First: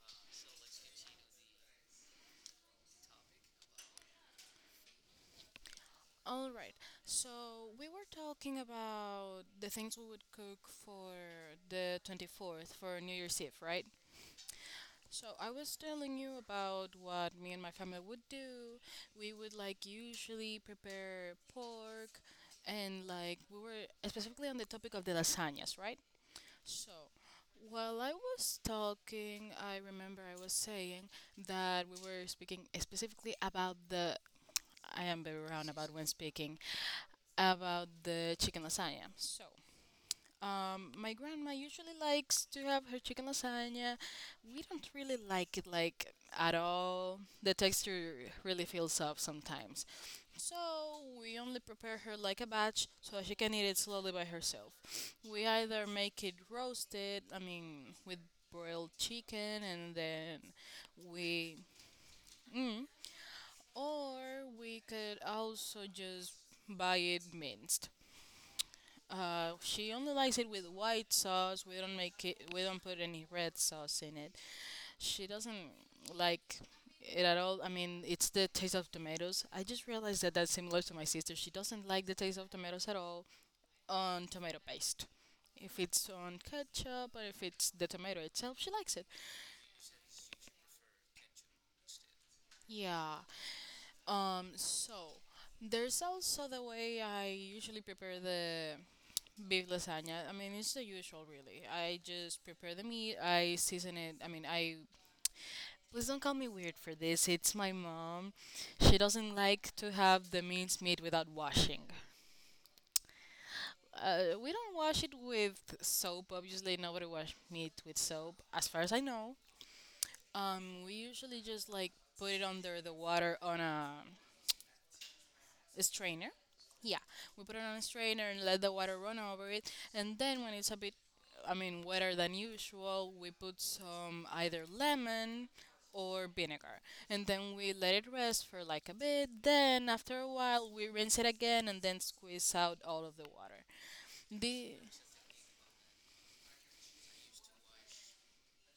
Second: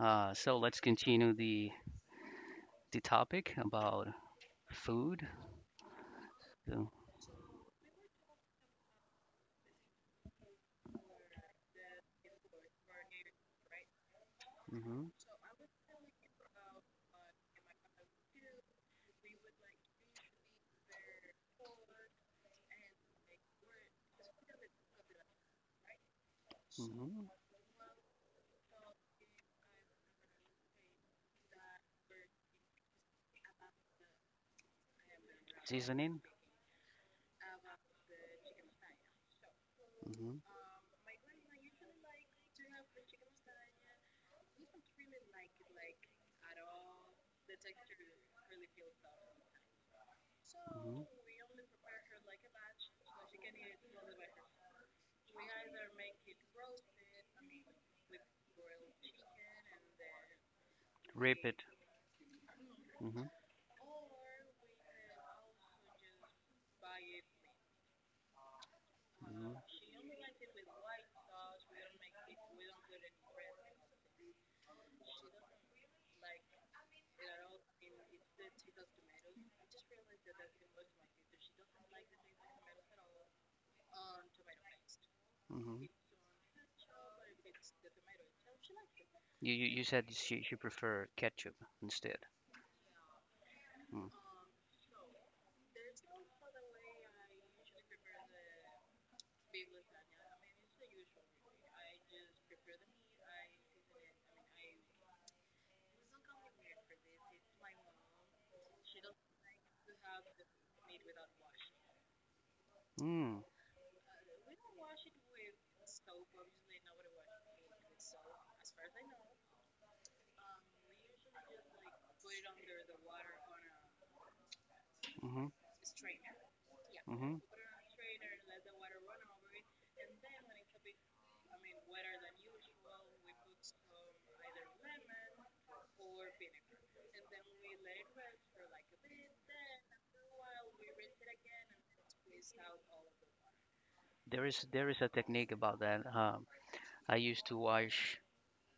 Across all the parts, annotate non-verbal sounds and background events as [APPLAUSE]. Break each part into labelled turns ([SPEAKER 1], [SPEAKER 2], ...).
[SPEAKER 1] So let's continue the topic about food.
[SPEAKER 2] All right.
[SPEAKER 1] So.
[SPEAKER 2] So we were talking about the things we would cook for the 24th for New Year's Eve, right?
[SPEAKER 1] Hmm. Hmm.
[SPEAKER 2] So I was telling you about what me and my family would do. We would usually prepare pork and we were specifically on the topic of the lasagnas, right? So while I was talking, I remember I was saying that we were speaking specifically about the I am very roundabout when
[SPEAKER 1] Seasoning.
[SPEAKER 2] speaking about the chicken lasagna. So,
[SPEAKER 1] Hmm.
[SPEAKER 2] my grandma usually likes to have her chicken lasagna. We don't really like it at all. The texture really feels off sometimes. So
[SPEAKER 1] Hmm.
[SPEAKER 2] we only prepare her like a batch so she can eat it slowly by herself. We either make it roasted, I mean, with broiled chicken, and then
[SPEAKER 1] Rip
[SPEAKER 2] we,
[SPEAKER 1] it.
[SPEAKER 2] mm,
[SPEAKER 1] Hmm.
[SPEAKER 2] or we could also just buy it minced.
[SPEAKER 1] Hmm.
[SPEAKER 2] She only likes it with white sauce. We don't make it. We don't put any red sauce in it. She doesn't like it at all. I mean, it's the taste of tomatoes. I just realized that that's similar to my sister. She doesn't like the taste of tomatoes at all on tomato paste. If
[SPEAKER 1] Hmm.
[SPEAKER 2] it's on ketchup or if it's the tomato itself, she likes it.
[SPEAKER 1] You said she prefer ketchup instead.
[SPEAKER 2] Yeah. So there's also the way I usually prepare the beef lasagna. I mean, it's the usual, really. I just prepare the meat, I season it. I mean, I Please don't call me weird for this. It's my mom. She doesn't like to have the minced meat without washing.
[SPEAKER 1] Mm-hmm.
[SPEAKER 2] We don't wash it with soap. Obviously, nobody wash meat with soap, as far as I know. We usually just like put it under the water on a
[SPEAKER 1] Mm-hmm.
[SPEAKER 2] a strainer. Yeah,
[SPEAKER 1] Mm-hmm.
[SPEAKER 2] we put it on a strainer and let the water run over it. And then when it's a bit, I mean, wetter than usual, we put some either lemon or vinegar. And then we let it rest for like a bit. Then after a while, we rinse it again and then squeeze out all of the water.
[SPEAKER 1] Is
[SPEAKER 2] The
[SPEAKER 1] there is a technique about that. I used to watch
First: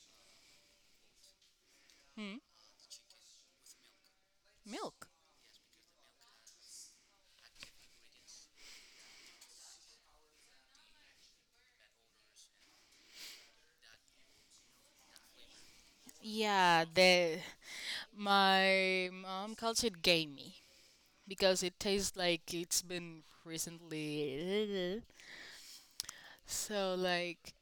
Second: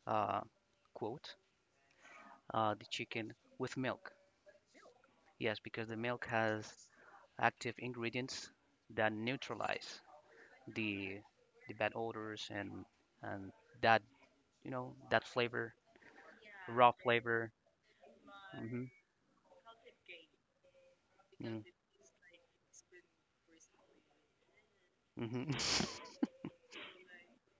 [SPEAKER 1] uh, quote
[SPEAKER 2] hmm,
[SPEAKER 1] the chicken with milk.
[SPEAKER 2] Milk.
[SPEAKER 1] Yes, because the milk has active ingredients that neutralize the the bad odors and that you know that flavor,
[SPEAKER 2] Yeah,
[SPEAKER 1] raw
[SPEAKER 2] the
[SPEAKER 1] flavor. Hmm.
[SPEAKER 2] My mom calls it gamey because it tastes like it's been recently. [LAUGHS]
[SPEAKER 1] Mm-hmm. [LAUGHS]
[SPEAKER 2] So like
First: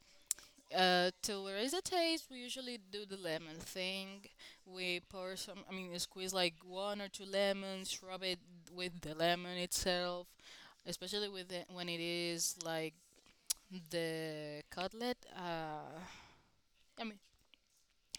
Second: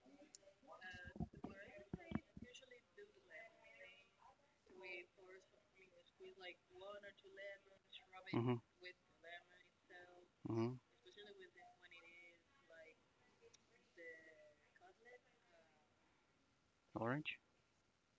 [SPEAKER 2] To raise the taste, we usually do the lemon thing. We pour some, I mean, squeeze like one or two lemons, rub it
[SPEAKER 1] Mm-hmm.
[SPEAKER 2] with the lemon itself,
[SPEAKER 1] Mm-hmm.
[SPEAKER 2] especially with when it is like the cutlet. I mean,
[SPEAKER 1] Orange.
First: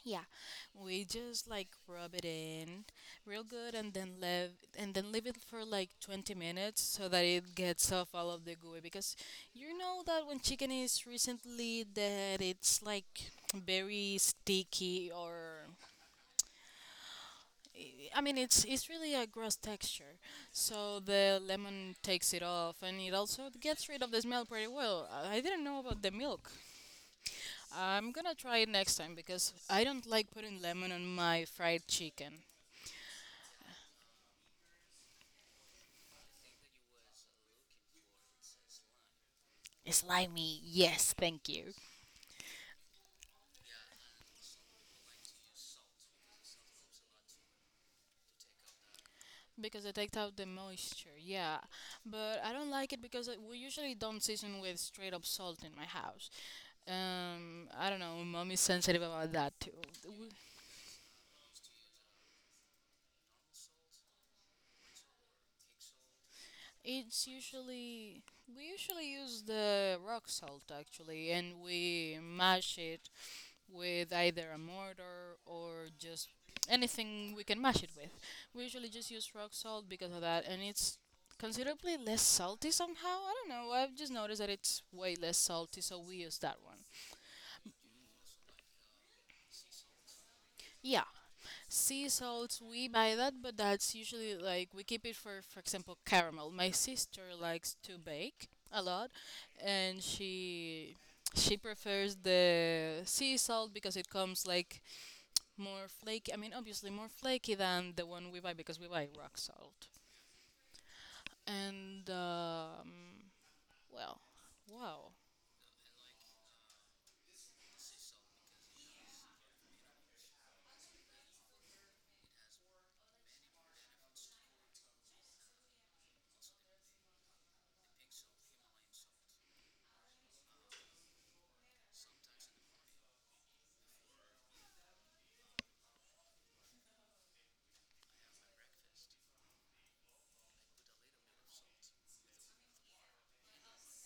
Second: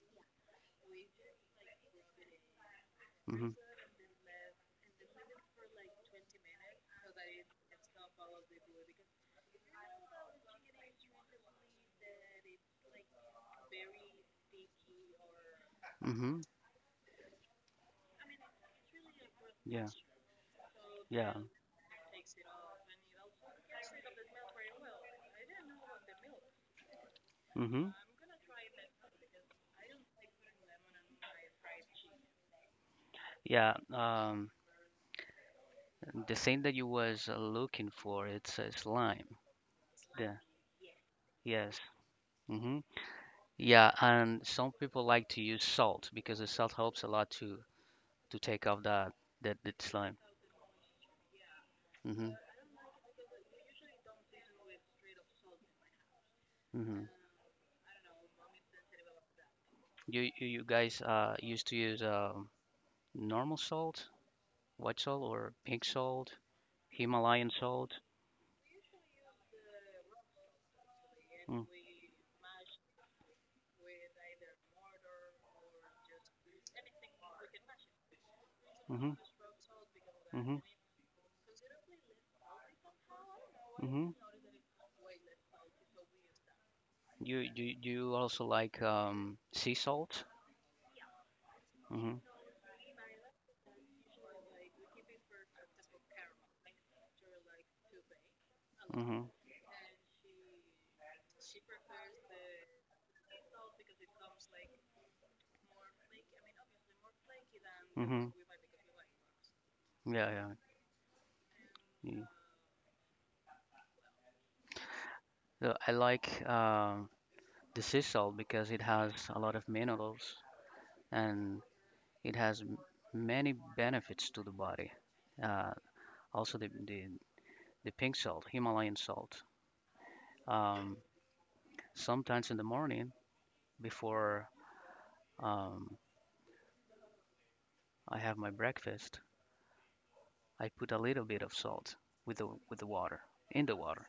[SPEAKER 2] yeah, we just like rub it in real
[SPEAKER 1] Mm-hmm.
[SPEAKER 2] good and then leave it for like 20 minutes so that it gets off all of the gooey because you know that when chicken is recently that it's like very sticky or
[SPEAKER 1] Mm-hmm.
[SPEAKER 2] I mean it's really a gross
[SPEAKER 1] Yeah.
[SPEAKER 2] texture. So
[SPEAKER 1] Yeah.
[SPEAKER 2] the lemon takes it off and it also gets rid of the smell pretty well. I didn't know about the milk.
[SPEAKER 1] Mm-hmm.
[SPEAKER 2] I'm gonna try it next time because I don't like putting lemon on my fried chicken.
[SPEAKER 1] Yeah. The thing that you was looking for, it's lime. Yeah. Yes. Hmm. Yeah, and some people like to use salt because the salt helps a lot to take off that
[SPEAKER 2] Because it
[SPEAKER 1] slime.
[SPEAKER 2] takes out the moisture, yeah.
[SPEAKER 1] Hmm.
[SPEAKER 2] But I don't like it because we usually don't season with straight up salt in my house.
[SPEAKER 1] Hmm.
[SPEAKER 2] I don't know, Mom is sensitive about that too.
[SPEAKER 1] You guys used to use normal salt, white salt or pink salt,
[SPEAKER 2] It's
[SPEAKER 1] Himalayan salt.
[SPEAKER 2] usually we usually use the rock salt actually, and
[SPEAKER 1] Mm.
[SPEAKER 2] we mash it with either a mortar or just anything we can mash it with. We usually
[SPEAKER 1] Mm-hmm.
[SPEAKER 2] just use rock salt because of that,
[SPEAKER 1] Hmm.
[SPEAKER 2] and it's considerably less salty somehow. I don't know. I've
[SPEAKER 1] Hmm.
[SPEAKER 2] just noticed that it's way less salty, so we use that one.
[SPEAKER 1] You do you do you also like sea salt?
[SPEAKER 2] Yeah, sea
[SPEAKER 1] Hmm.
[SPEAKER 2] salts we buy that, but that's usually like we keep it for example, caramel. My sister likes to bake a lot,
[SPEAKER 1] Hmm.
[SPEAKER 2] and she prefers the sea salt because it comes like more flaky. I mean, obviously more flaky than the
[SPEAKER 1] Hmm.
[SPEAKER 2] one we buy because we buy rock salt.
[SPEAKER 1] Yeah, yeah,
[SPEAKER 2] And
[SPEAKER 1] yeah.
[SPEAKER 2] well, wow.
[SPEAKER 1] I like the sea salt because it has a lot of minerals and it has many benefits to the body. Uh, also, the pink salt, Himalayan salt. Um, sometimes in the morning before um, I have my breakfast, I put a little bit of salt with the water in the water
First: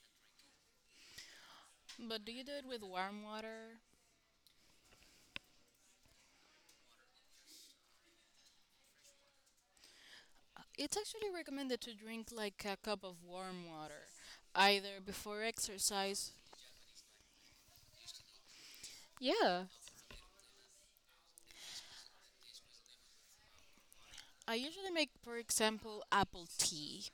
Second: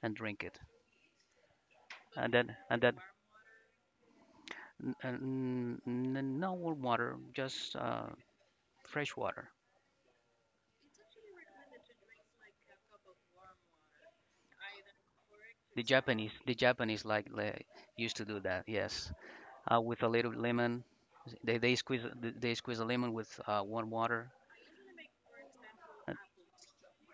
[SPEAKER 1] and drink it.
[SPEAKER 2] But do
[SPEAKER 1] And
[SPEAKER 2] you do
[SPEAKER 1] then
[SPEAKER 2] it
[SPEAKER 1] and
[SPEAKER 2] with
[SPEAKER 1] that
[SPEAKER 2] warm water?
[SPEAKER 1] n- n- n- no warm water, just fresh water.
[SPEAKER 2] It's actually recommended to drink like a cup of warm water, either before
[SPEAKER 1] The Japanese,
[SPEAKER 2] exercise.
[SPEAKER 1] the Japanese used to do that. Yes,
[SPEAKER 2] Yeah,
[SPEAKER 1] with a little lemon, they squeeze a lemon with warm water.
[SPEAKER 2] I usually make, for example, apple tea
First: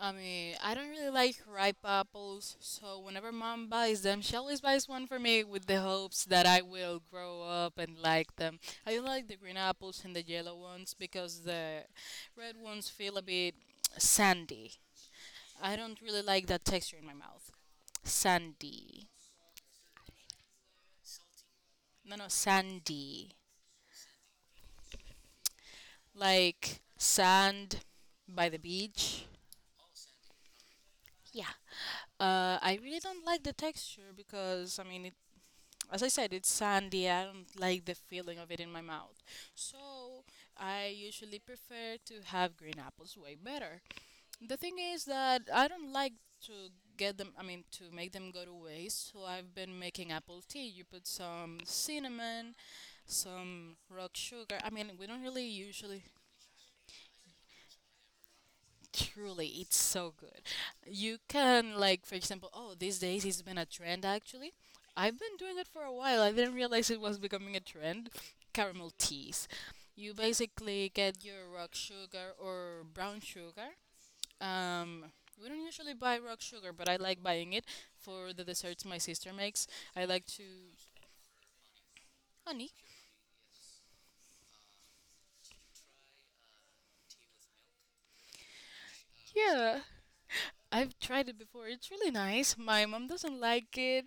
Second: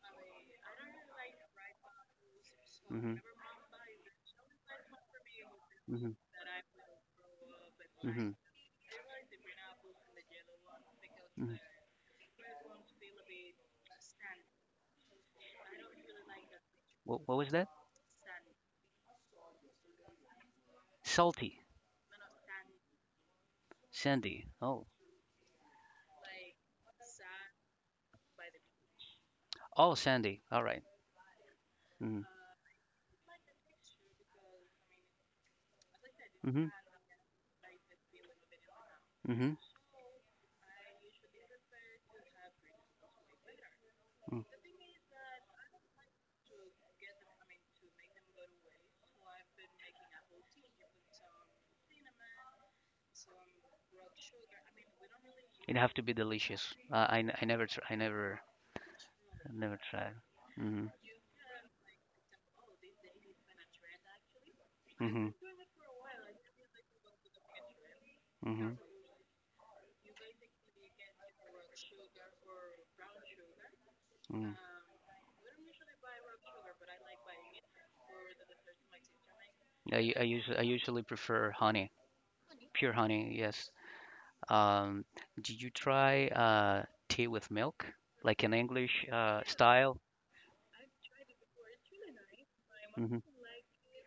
[SPEAKER 2] I mean, I don't really like ripe apples, so
[SPEAKER 1] Mm-hmm.
[SPEAKER 2] whenever mom buys them, she always buys one for me with the
[SPEAKER 1] Mm-hmm.
[SPEAKER 2] hopes that I will grow up and
[SPEAKER 1] Mm-hmm.
[SPEAKER 2] like them. I don't like the green apples and the yellow ones because
[SPEAKER 1] Hmm.
[SPEAKER 2] the red ones feel a bit sandy. I don't really like that texture in my
[SPEAKER 1] What was
[SPEAKER 2] mouth.
[SPEAKER 1] that?
[SPEAKER 2] Sandy.
[SPEAKER 1] Salty,
[SPEAKER 2] No, no, sandy.
[SPEAKER 1] sandy. Oh,
[SPEAKER 2] Like sand by the beach.
[SPEAKER 1] oh, sandy. All right.
[SPEAKER 2] Yeah.
[SPEAKER 1] Mm-hmm.
[SPEAKER 2] I really don't like the texture because I mean as I said, it's
[SPEAKER 1] Mm-hmm.
[SPEAKER 2] sandy. I don't like the feeling of it in my mouth.
[SPEAKER 1] Mm-hmm.
[SPEAKER 2] So I usually prefer to have green apples way better.
[SPEAKER 1] Mm.
[SPEAKER 2] The thing is that I don't like to get them, I mean, to make them go to waste. So I've been making apple tea. You put some cinnamon, some rock sugar. I mean, we don't really
[SPEAKER 1] It have
[SPEAKER 2] usually
[SPEAKER 1] to be delicious. I n- I never tr- I never
[SPEAKER 2] Truly, it's
[SPEAKER 1] Never
[SPEAKER 2] so
[SPEAKER 1] tried.
[SPEAKER 2] good.
[SPEAKER 1] Mhm.
[SPEAKER 2] You can like, for example, oh, these days it's been a trend actually. I've
[SPEAKER 1] Mhm.
[SPEAKER 2] been doing it for a while. I didn't realize it was becoming a trend.
[SPEAKER 1] Mhm.
[SPEAKER 2] Caramel teas. You basically get your rock sugar or brown sugar.
[SPEAKER 1] Mhm.
[SPEAKER 2] Um, we don't usually buy rock sugar, but I like buying it for the desserts my sister makes.
[SPEAKER 1] I
[SPEAKER 2] I
[SPEAKER 1] u- I
[SPEAKER 2] like to
[SPEAKER 1] usually I usually prefer honey,
[SPEAKER 2] Honey.
[SPEAKER 1] pure honey. Yes. Um, do you try tea with milk, like an English
[SPEAKER 2] Yeah,
[SPEAKER 1] style?
[SPEAKER 2] I've tried it before. It's really nice. My mom
[SPEAKER 1] Mhm.
[SPEAKER 2] doesn't like it.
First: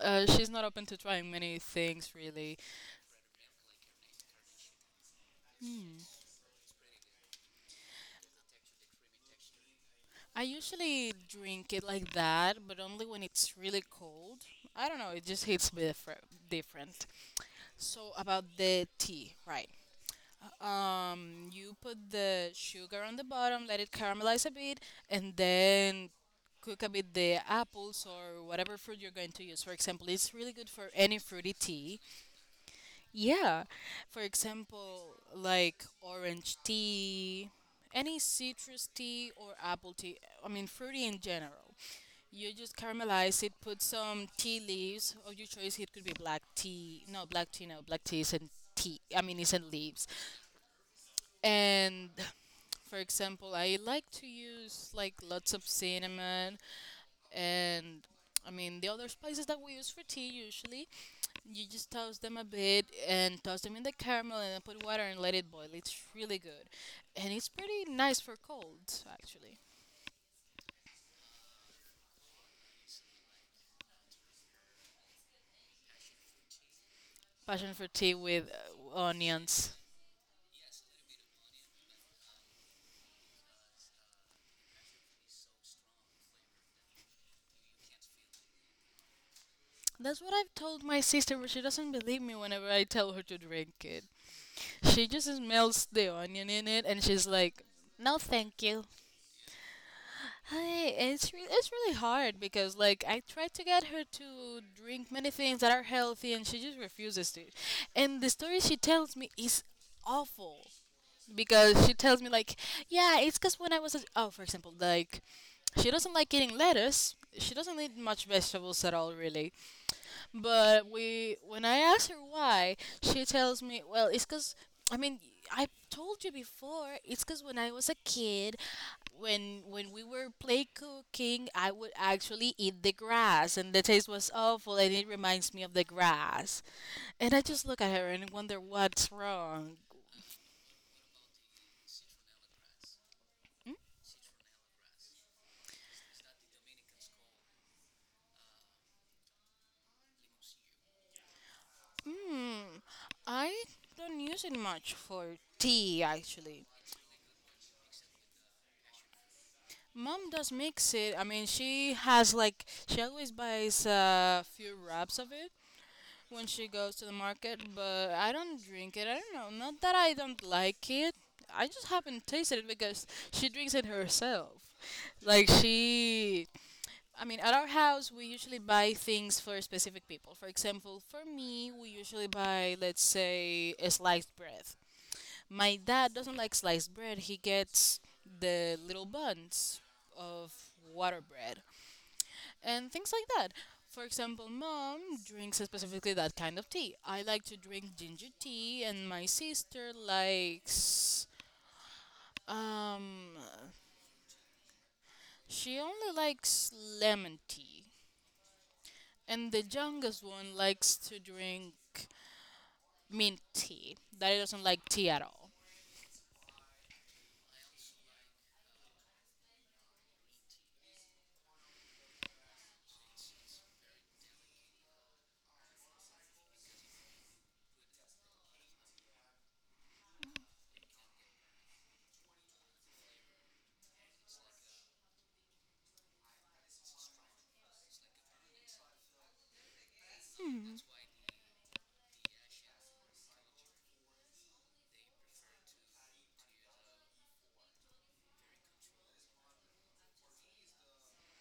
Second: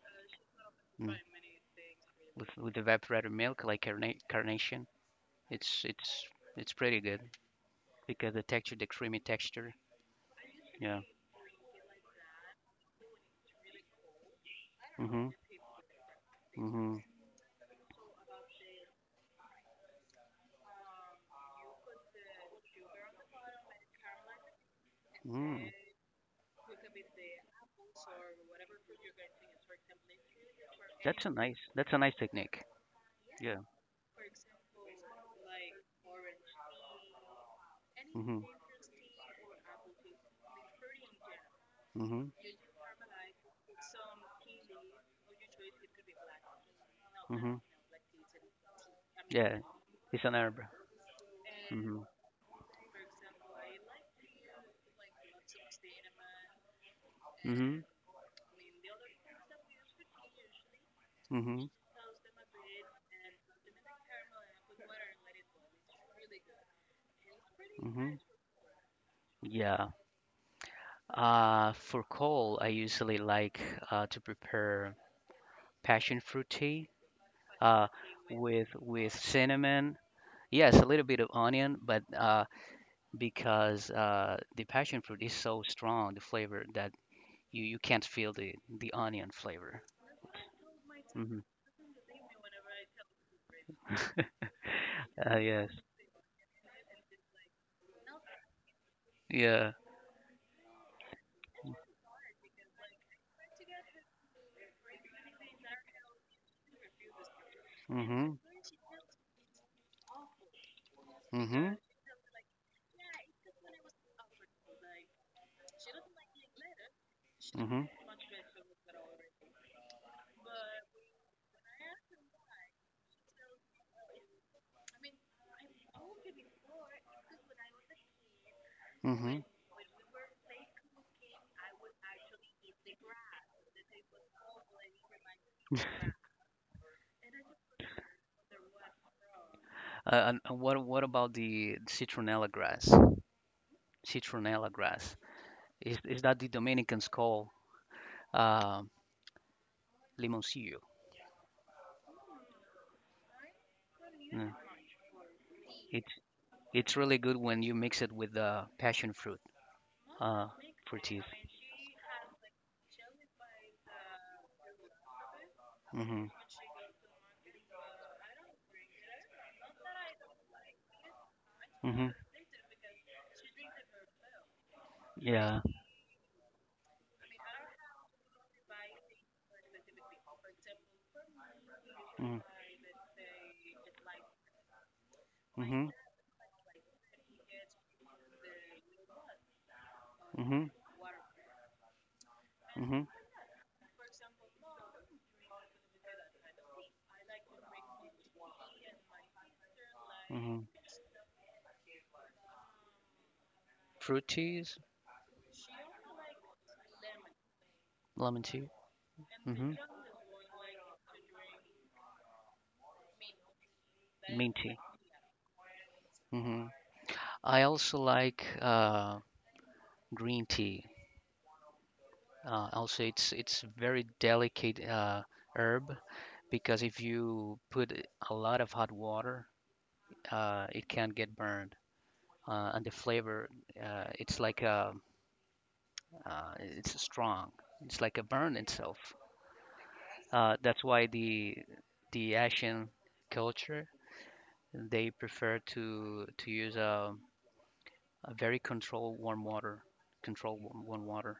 [SPEAKER 2] She's not open to
[SPEAKER 1] Mhm.
[SPEAKER 2] trying many things,
[SPEAKER 1] With
[SPEAKER 2] really.
[SPEAKER 1] with evaporated milk, like carnation. It's it's it's pretty good because the texture, the creamy texture.
[SPEAKER 2] I
[SPEAKER 1] Yeah.
[SPEAKER 2] usually drink it like that, but only when it's really cold. I don't know, it
[SPEAKER 1] Mhm.
[SPEAKER 2] just hits me
[SPEAKER 1] Mhm.
[SPEAKER 2] different. So about the tea, right? You put the sugar on the bottom, let it caramelize a bit, and
[SPEAKER 1] Mm.
[SPEAKER 2] then cook a bit the apples or whatever fruit you're going to use. For example, it's really good for any
[SPEAKER 1] That's a
[SPEAKER 2] fruity
[SPEAKER 1] nice. That's
[SPEAKER 2] tea.
[SPEAKER 1] a nice technique. Yeah.
[SPEAKER 2] Yeah. For example, like orange tea, any
[SPEAKER 1] Mhm.
[SPEAKER 2] citrus tea or apple tea, I mean, fruity in general.
[SPEAKER 1] Mhm.
[SPEAKER 2] You just caramelize it, put some tea leaves of your choice. It could be black tea. No, black
[SPEAKER 1] Mhm.
[SPEAKER 2] tea, no. Black tea isn't tea. I mean,
[SPEAKER 1] Yeah.
[SPEAKER 2] isn't leaves.
[SPEAKER 1] It's an herb. Mhm.
[SPEAKER 2] And for example, I like to use like lots of cinnamon
[SPEAKER 1] Mhm.
[SPEAKER 2] and I mean the other spices that we use for tea usually. You
[SPEAKER 1] Mhm.
[SPEAKER 2] just toast them a bit and toss them in the caramel and then put water and let it boil. It's really good, and it's pretty nice
[SPEAKER 1] Mhm.
[SPEAKER 2] for colds actually.
[SPEAKER 1] Yeah. For cold, I usually like to prepare passion fruit tea
[SPEAKER 2] Passion for
[SPEAKER 1] uh,
[SPEAKER 2] tea with
[SPEAKER 1] with
[SPEAKER 2] onions.
[SPEAKER 1] cinnamon. Yes, a little bit of onion, but because the passion fruit is so strong, the flavor that you can't feel the onion flavor.
[SPEAKER 2] That's what I've told my sister,
[SPEAKER 1] Mm-hmm.
[SPEAKER 2] but she doesn't believe me whenever I tell her to drink it. She just
[SPEAKER 1] Yes.
[SPEAKER 2] smells the onion in it and she's like, "No, thank you."
[SPEAKER 1] Yeah.
[SPEAKER 2] Hey, it's really hard because like I tried to get her to drink many things that are healthy and she just refuses to. And the
[SPEAKER 1] Mm-hmm.
[SPEAKER 2] story she tells me is awful
[SPEAKER 1] Mm-hmm.
[SPEAKER 2] because she tells me like, yeah, it's cuz when I was a- oh, for example, like she doesn't like eating lettuce. She doesn't
[SPEAKER 1] Mm-hmm.
[SPEAKER 2] eat much vegetables at all really. But we, when I ask her why, she tells me, well, it's because, I mean, I told you before, it's because when I was a kid,
[SPEAKER 1] Mm-hmm.
[SPEAKER 2] when we were play cooking, I would actually eat the grass, and the taste was awful, and it reminds me of the grass. And I just look at her and wonder what's wrong.
[SPEAKER 1] And what about the citronella grass? Citronella grass. Is that the Dominicans call uh, limoncillo?
[SPEAKER 2] Hmm, I don't use
[SPEAKER 1] Mm.
[SPEAKER 2] it much for tea, actually.
[SPEAKER 1] It's really good when you mix it with passion fruit
[SPEAKER 2] Mom
[SPEAKER 1] uh,
[SPEAKER 2] does mix
[SPEAKER 1] for
[SPEAKER 2] it. I
[SPEAKER 1] teeth.
[SPEAKER 2] mean, she has like she always buys a few wraps of it
[SPEAKER 1] Mm-hmm.
[SPEAKER 2] when she goes to the market, but I don't drink it. I don't know. Not that I don't like it. I just
[SPEAKER 1] Mm-hmm.
[SPEAKER 2] haven't tasted it because she drinks it herself. Like
[SPEAKER 1] Yeah.
[SPEAKER 2] she I mean, at our house we usually buy things for specific people. For example, for me, we usually
[SPEAKER 1] Mm.
[SPEAKER 2] buy let's say a sliced bread my
[SPEAKER 1] Mm-hmm.
[SPEAKER 2] dad doesn't like sliced bread. He gets the little buns of
[SPEAKER 1] Mm-hmm.
[SPEAKER 2] water bread and
[SPEAKER 1] Mm-hmm.
[SPEAKER 2] things like that. For example, mom drinks specifically that kind of tea. I like to drink ginger tea, and my sister
[SPEAKER 1] Mm-hmm.
[SPEAKER 2] likes. Um,
[SPEAKER 1] Fruit teas,
[SPEAKER 2] she only likes lemon tea.
[SPEAKER 1] lemon tea.
[SPEAKER 2] And the
[SPEAKER 1] Hmm.
[SPEAKER 2] youngest one likes to drink mint tea. Daddy
[SPEAKER 1] Mint
[SPEAKER 2] doesn't
[SPEAKER 1] tea.
[SPEAKER 2] like tea at all.
[SPEAKER 1] Hmm. I also like green tea. Also, it's very delicate herb because if you put a lot of hot water, it can get burned. And the flavor, uh, it's like a, it's strong. It's like a burn itself. That's why the Asian culture they prefer to use a very controlled warm water, controlled warm water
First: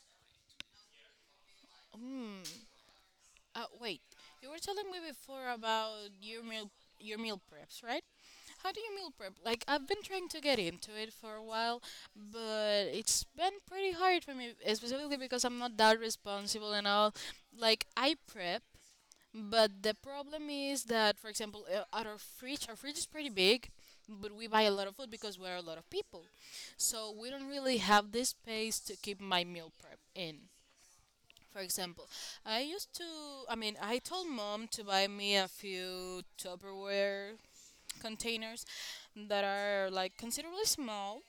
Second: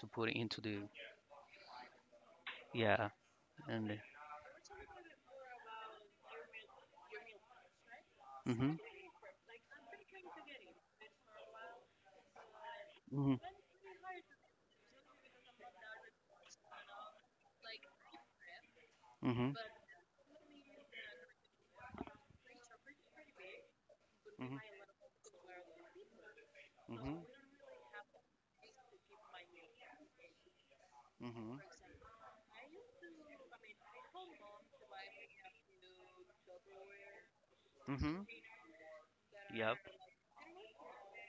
[SPEAKER 1] to put into the.
[SPEAKER 2] Mm,
[SPEAKER 1] Yeah. And.
[SPEAKER 2] Wait, you were telling me before about your meal your meal preps, right? How
[SPEAKER 1] Mhm.
[SPEAKER 2] do you meal prep? Like I've been trying to get into it for a while, but it's
[SPEAKER 1] Mhm.
[SPEAKER 2] been pretty hard for me, specifically because I'm not that responsible and all. Like I prep,
[SPEAKER 1] Mhm.
[SPEAKER 2] but the problem is that, for example, at our fridge is pretty big, but we buy a
[SPEAKER 1] Mhm.
[SPEAKER 2] lot of food because we're a lot of people, so
[SPEAKER 1] Mhm.
[SPEAKER 2] we don't really have this space to keep my meal prep in.
[SPEAKER 1] Mhm.
[SPEAKER 2] For example, I used to, I mean, I told mom to buy me a few Tupperware
[SPEAKER 1] Mhm.
[SPEAKER 2] containers that
[SPEAKER 1] Yep.
[SPEAKER 2] are like considerably small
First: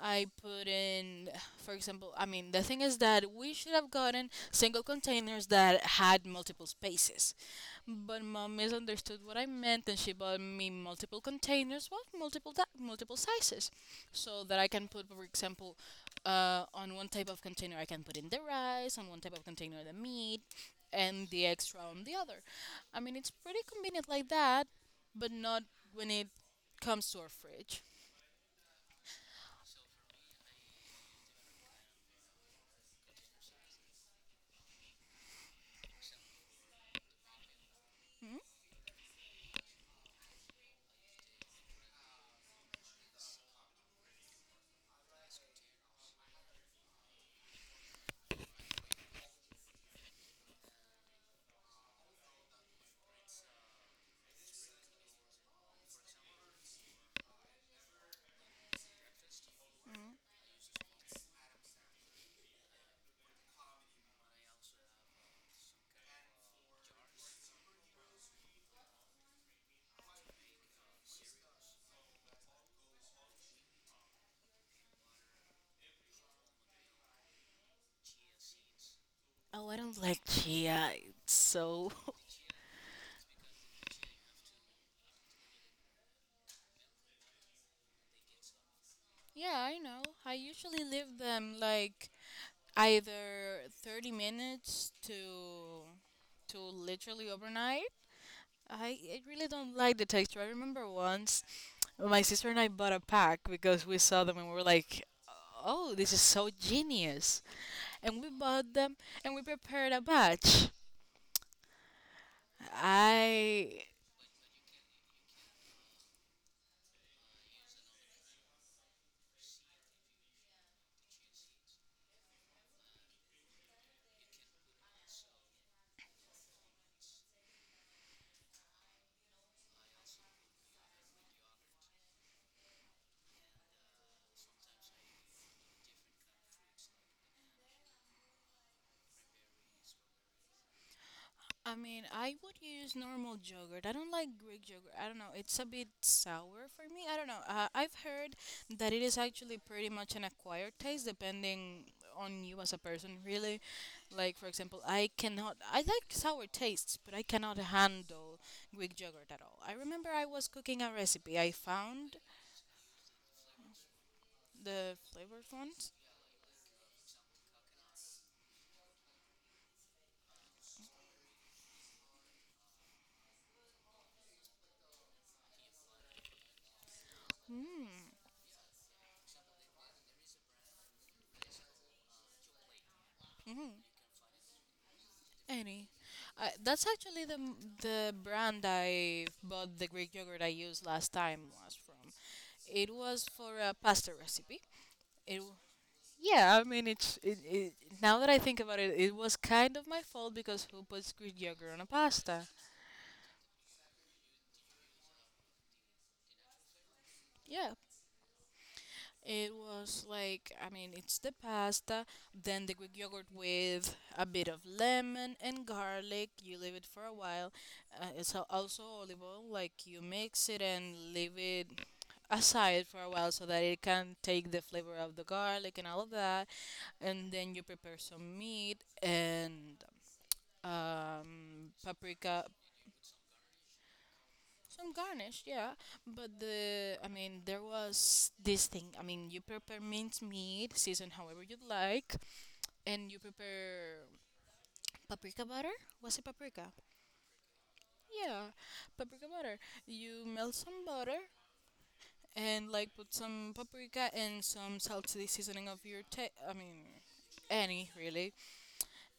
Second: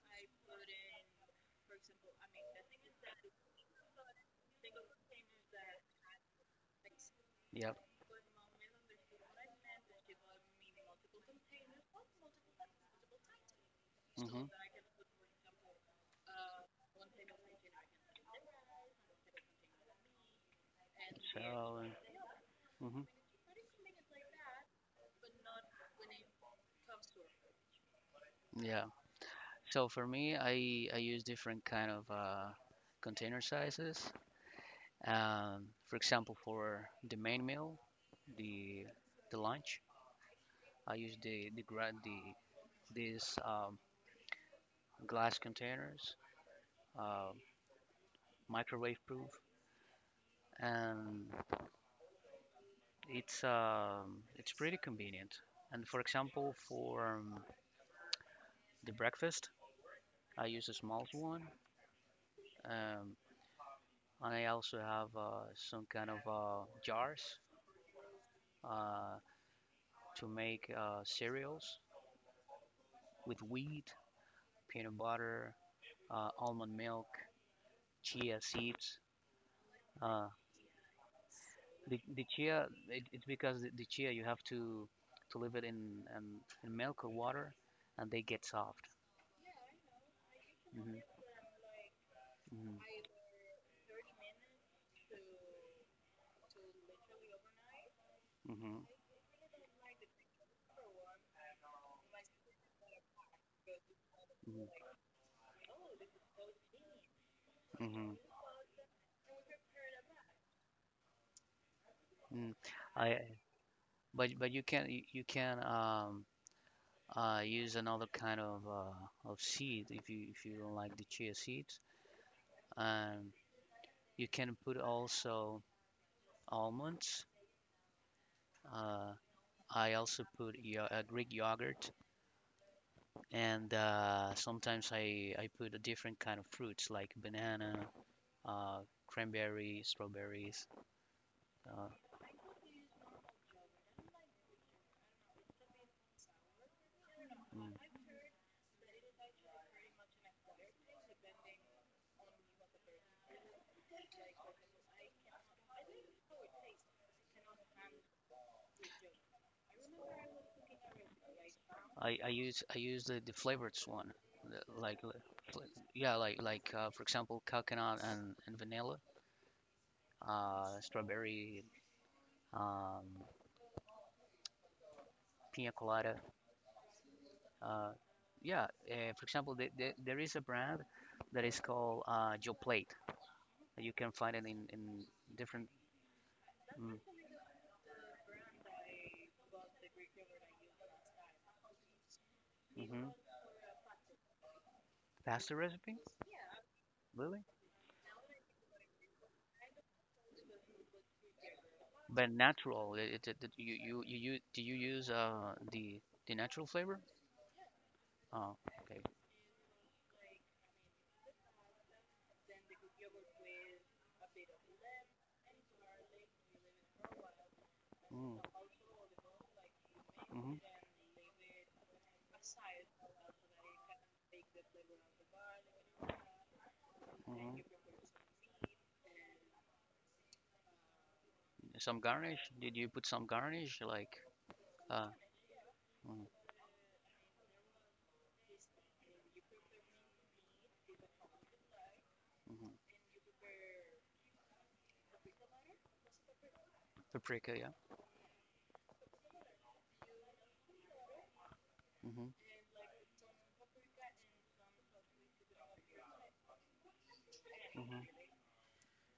[SPEAKER 2] I put in, for example, I mean, the thing is that we should have gotten single containers that had multiple spaces.
[SPEAKER 1] Yep.
[SPEAKER 2] But mom misunderstood what I meant and she bought me multiple containers, what? Multiple, multiple sizes. So
[SPEAKER 1] Mhm.
[SPEAKER 2] that I can put, for example, on one type of container, I can put in the rice, on one type of container, the meat, and the extra
[SPEAKER 1] So.
[SPEAKER 2] on the other. I
[SPEAKER 1] Mhm.
[SPEAKER 2] mean, it's pretty convenient like that, but not when it comes to our fridge.
[SPEAKER 1] Yeah. So for me I use different kind of container sizes. For example for the main meal
[SPEAKER 2] Hmm?
[SPEAKER 1] the the lunch I use the gra- the this glass containers, uh, microwave proof, and it's pretty convenient. And for example, for the breakfast, I use a small one, um, and I also have some kind of jars uh, to make cereals with wheat, peanut butter, almond milk, chia seeds.
[SPEAKER 2] Oh, I don't like
[SPEAKER 1] Uh,
[SPEAKER 2] chia. It's so.
[SPEAKER 1] The
[SPEAKER 2] [LAUGHS]
[SPEAKER 1] the chia it's because the chia you have to leave it in milk or water, and they get soft.
[SPEAKER 2] Yeah, I know. I usually
[SPEAKER 1] Hmm.
[SPEAKER 2] leave them like
[SPEAKER 1] Hmm.
[SPEAKER 2] either 30 minutes to literally overnight.
[SPEAKER 1] Hmm.
[SPEAKER 2] I really don't like the texture. I remember once my sister and I bought a pack because we saw them and we were like, "Oh, this is so genius."
[SPEAKER 1] Hmm.
[SPEAKER 2] And we bought them and we prepared a batch.
[SPEAKER 1] Hmm. Mm. I
[SPEAKER 2] I
[SPEAKER 1] but you can use another kind of seed if you don't like the chia seeds. Um, you can put also almonds. Uh, I also put yo Greek yogurt and sometimes I put a different kind of fruits like banana, uh, cranberry, strawberries. Uh,
[SPEAKER 2] mean, I would use normal yogurt. I don't like Greek yogurt. I don't know. It's a bit sour for me. I don't know.
[SPEAKER 1] mm.
[SPEAKER 2] I've heard that it is actually pretty much an acquired taste depending on you as a person, really. Like, for example, I cannot. I like sour tastes, but I cannot handle Greek yogurt at all. I remember I was cooking a recipe. I found
[SPEAKER 1] I use the flavored one, the,
[SPEAKER 2] the
[SPEAKER 1] like li-
[SPEAKER 2] flavored
[SPEAKER 1] fl-
[SPEAKER 2] ones.
[SPEAKER 1] yeah, like for example coconut and vanilla, strawberry, um, pina colada. Uh,
[SPEAKER 2] Mm.
[SPEAKER 1] yeah, for example, there is a brand that is called Joe Plate.
[SPEAKER 2] Mhm.
[SPEAKER 1] You can find it in different.
[SPEAKER 2] Any. I, that's
[SPEAKER 1] Mm.
[SPEAKER 2] actually the brand I bought the Greek yogurt I used last time was from. It
[SPEAKER 1] Mhm.
[SPEAKER 2] was for a pasta recipe. It w-
[SPEAKER 1] Pasta recipe.
[SPEAKER 2] yeah, I mean it's it,
[SPEAKER 1] Really?
[SPEAKER 2] it now that I think about it, it was kind of my fault because who puts Greek yogurt on a
[SPEAKER 1] But
[SPEAKER 2] pasta?
[SPEAKER 1] natural, do you use the natural flavor?
[SPEAKER 2] Yeah.
[SPEAKER 1] Oh, okay.
[SPEAKER 2] It was like, I mean, it's the pasta, then the Greek yogurt with a bit of lemon and garlic. You leave it for a while.
[SPEAKER 1] Mm.
[SPEAKER 2] Also olive oil. Like you mix
[SPEAKER 1] Hmm.
[SPEAKER 2] it and leave it aside for a while so that it can take the flavor of the garlic and all of that. And then you
[SPEAKER 1] Hmm.
[SPEAKER 2] prepare some meat and
[SPEAKER 1] Some
[SPEAKER 2] paprika,
[SPEAKER 1] garnish? Did you put some garnish like
[SPEAKER 2] some
[SPEAKER 1] uh
[SPEAKER 2] garnish, yeah.
[SPEAKER 1] mm.
[SPEAKER 2] But the, I mean, there was this thing. I mean, you prepare minced meat, season however you'd like,
[SPEAKER 1] Mhm.
[SPEAKER 2] and you prepare paprika butter. Was it paprika?
[SPEAKER 1] Paprika? Yeah.
[SPEAKER 2] Yeah, paprika butter. You melt some butter
[SPEAKER 1] Hmm.
[SPEAKER 2] and like put some paprika and some salty seasoning of I mean any
[SPEAKER 1] Hmm.
[SPEAKER 2] really,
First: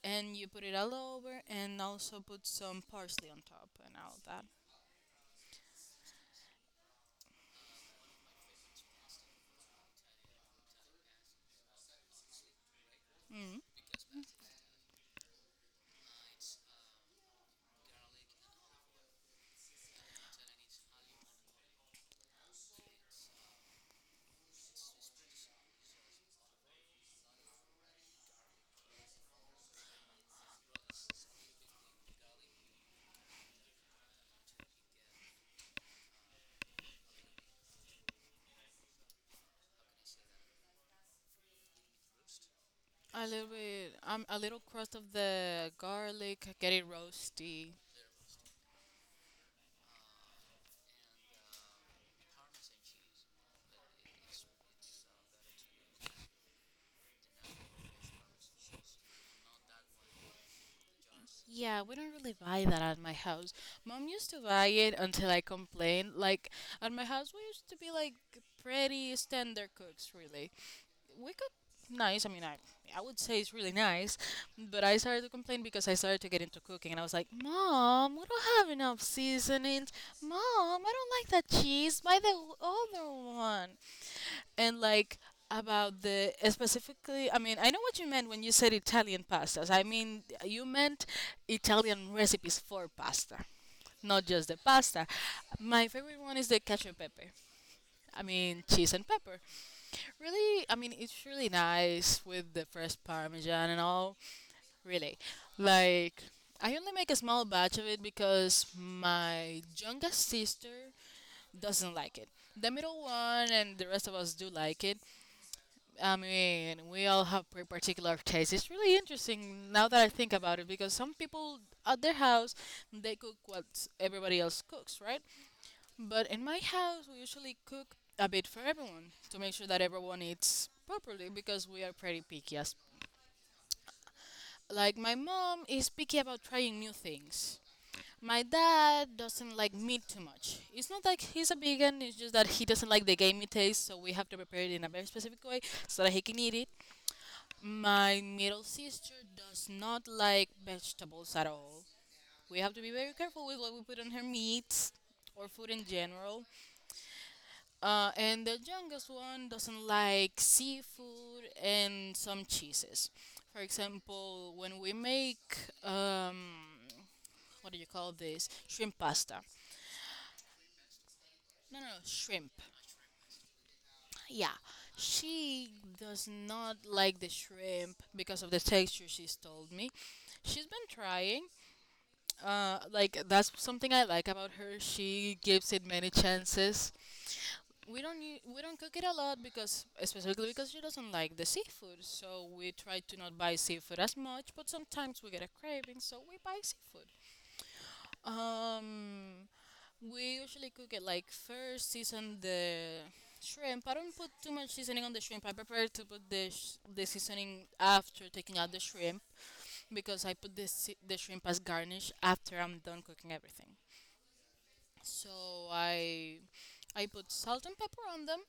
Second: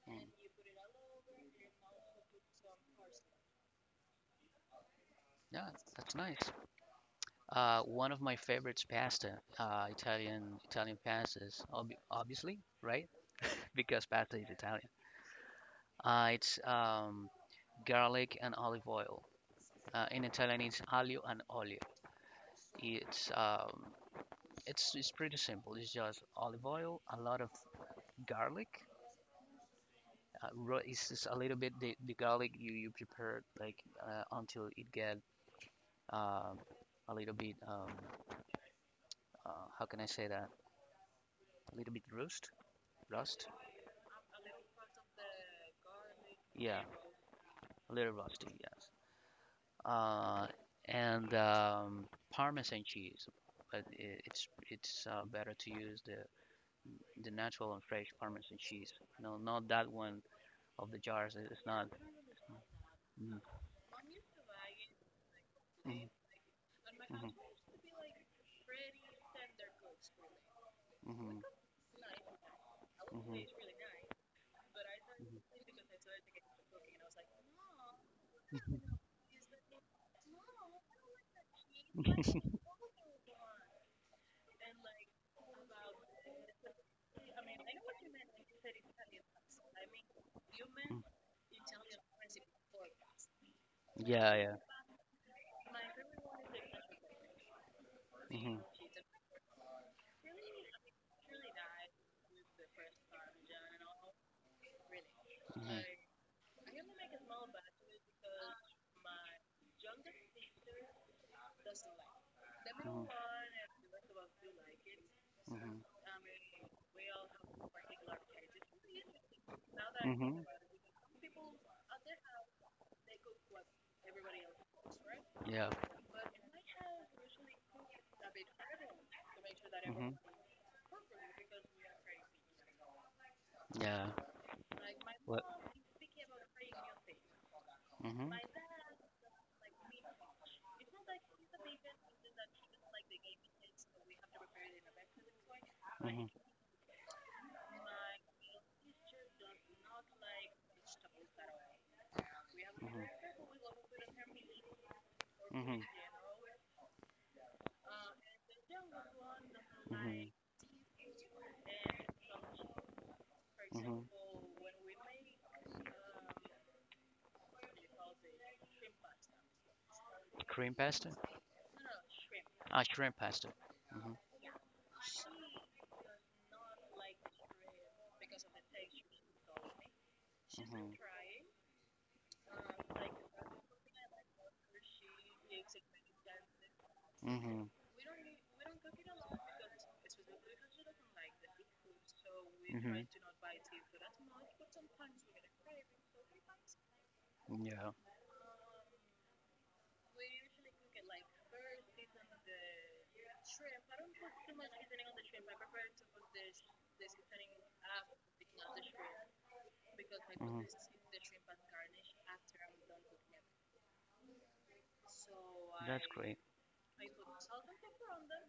[SPEAKER 2] and
[SPEAKER 1] Mm.
[SPEAKER 2] you put it all over and also put some parsley on top and all that.
[SPEAKER 1] Yeah, that's nice. One of my favorites, pasta. Italian pastas, ob obviously, right?
[SPEAKER 2] Mm.
[SPEAKER 1] [LAUGHS] Because pasta is Italian. It's garlic and olive oil. In Italian, it's aglio and olio. It's um, it's pretty simple. It's just olive oil, a lot of garlic. It's just a little bit the garlic you prepare like until it get um, a little bit how can I say that? A little bit rust,
[SPEAKER 2] A little
[SPEAKER 1] rust.
[SPEAKER 2] bit a little crust of the garlic, get
[SPEAKER 1] Yeah,
[SPEAKER 2] it roasty.
[SPEAKER 1] a little rusty. Yes. Uh, and Parmesan cheese, but it's better to use the natural and fresh Parmesan cheese. No, not that one of the jars. It's
[SPEAKER 2] Yeah,
[SPEAKER 1] not.
[SPEAKER 2] we don't really buy that at my house. Mom used to buy it until I
[SPEAKER 1] Mm.
[SPEAKER 2] complained. Like at my house we used to be like pretty standard cooks, really. We
[SPEAKER 1] Mhm.
[SPEAKER 2] got nice. I mean, I would
[SPEAKER 1] Mhm. Mhm.
[SPEAKER 2] say it's really nice, but I started to complain because I started to get into cooking, and I was like, "Mom, we don't have enough seasonings. Mom, I don't like that cheese. Buy the
[SPEAKER 1] Mhm. [LAUGHS]
[SPEAKER 2] other one." And like about the specifically, I mean, I know what you meant when you said Italian pastas. I mean, you
[SPEAKER 1] Mm.
[SPEAKER 2] meant Italian recipes for pasta, not
[SPEAKER 1] Yeah,
[SPEAKER 2] just
[SPEAKER 1] yeah.
[SPEAKER 2] the pasta. My favorite one is the cacio e pepe. I
[SPEAKER 1] Mhm.
[SPEAKER 2] mean, cheese and pepper. Really, I mean, it's really nice with the fresh parmesan and all. Really,
[SPEAKER 1] Mhm.
[SPEAKER 2] like, I only make a small batch of it because my youngest sister doesn't like it. The middle one and the rest of us do like it.
[SPEAKER 1] Mhm.
[SPEAKER 2] I mean, we all have pretty particular tastes. It's really interesting now that I
[SPEAKER 1] Mhm.
[SPEAKER 2] think
[SPEAKER 1] Mhm.
[SPEAKER 2] about it because some people at their house, they cook what everybody else cooks, right?
[SPEAKER 1] Yeah.
[SPEAKER 2] But in my house, we usually cook a bit for everyone to make sure that
[SPEAKER 1] Mhm.
[SPEAKER 2] everyone eats properly because we are pretty picky. As
[SPEAKER 1] Yeah.
[SPEAKER 2] like my
[SPEAKER 1] What? Mhm.
[SPEAKER 2] mom is picky about trying new things.
[SPEAKER 1] Mhm.
[SPEAKER 2] My dad doesn't like meat too much. It's not like he's a vegan. It's just that he doesn't like the gamey taste, so we have to prepare it in a very specific way so that he
[SPEAKER 1] Mhm.
[SPEAKER 2] can eat it. My middle sister does not like vegetables at all. We have to be very careful with what we put on her meats or food
[SPEAKER 1] Mhm.
[SPEAKER 2] in general. And the youngest one doesn't
[SPEAKER 1] Mhm.
[SPEAKER 2] like seafood and some cheeses. For
[SPEAKER 1] Hmm.
[SPEAKER 2] example, when we make um, what do you call this? Shrimp pasta.
[SPEAKER 1] Cream pasta?
[SPEAKER 2] No, no, no, shrimp.
[SPEAKER 1] Ah, shrimp pasta. Hmm.
[SPEAKER 2] Yeah, she does not like the shrimp because of the texture. She's told me. She's been
[SPEAKER 1] Hmm.
[SPEAKER 2] trying. Like that's something I like about her. She gives it many chances.
[SPEAKER 1] Hmm.
[SPEAKER 2] We don't cook it a lot because specifically because she doesn't like the seafood, so we
[SPEAKER 1] Hmm.
[SPEAKER 2] try to not buy seafood as much. But sometimes we get a craving, so we buy seafood.
[SPEAKER 1] Yeah.
[SPEAKER 2] Um, we usually cook it like first season the shrimp. I don't put too much seasoning on the shrimp. I prefer to put the seasoning after taking out the shrimp because I put
[SPEAKER 1] Hmm.
[SPEAKER 2] the shrimp as garnish after I'm done cooking everything. So
[SPEAKER 1] That's great.
[SPEAKER 2] I put salt and pepper on them,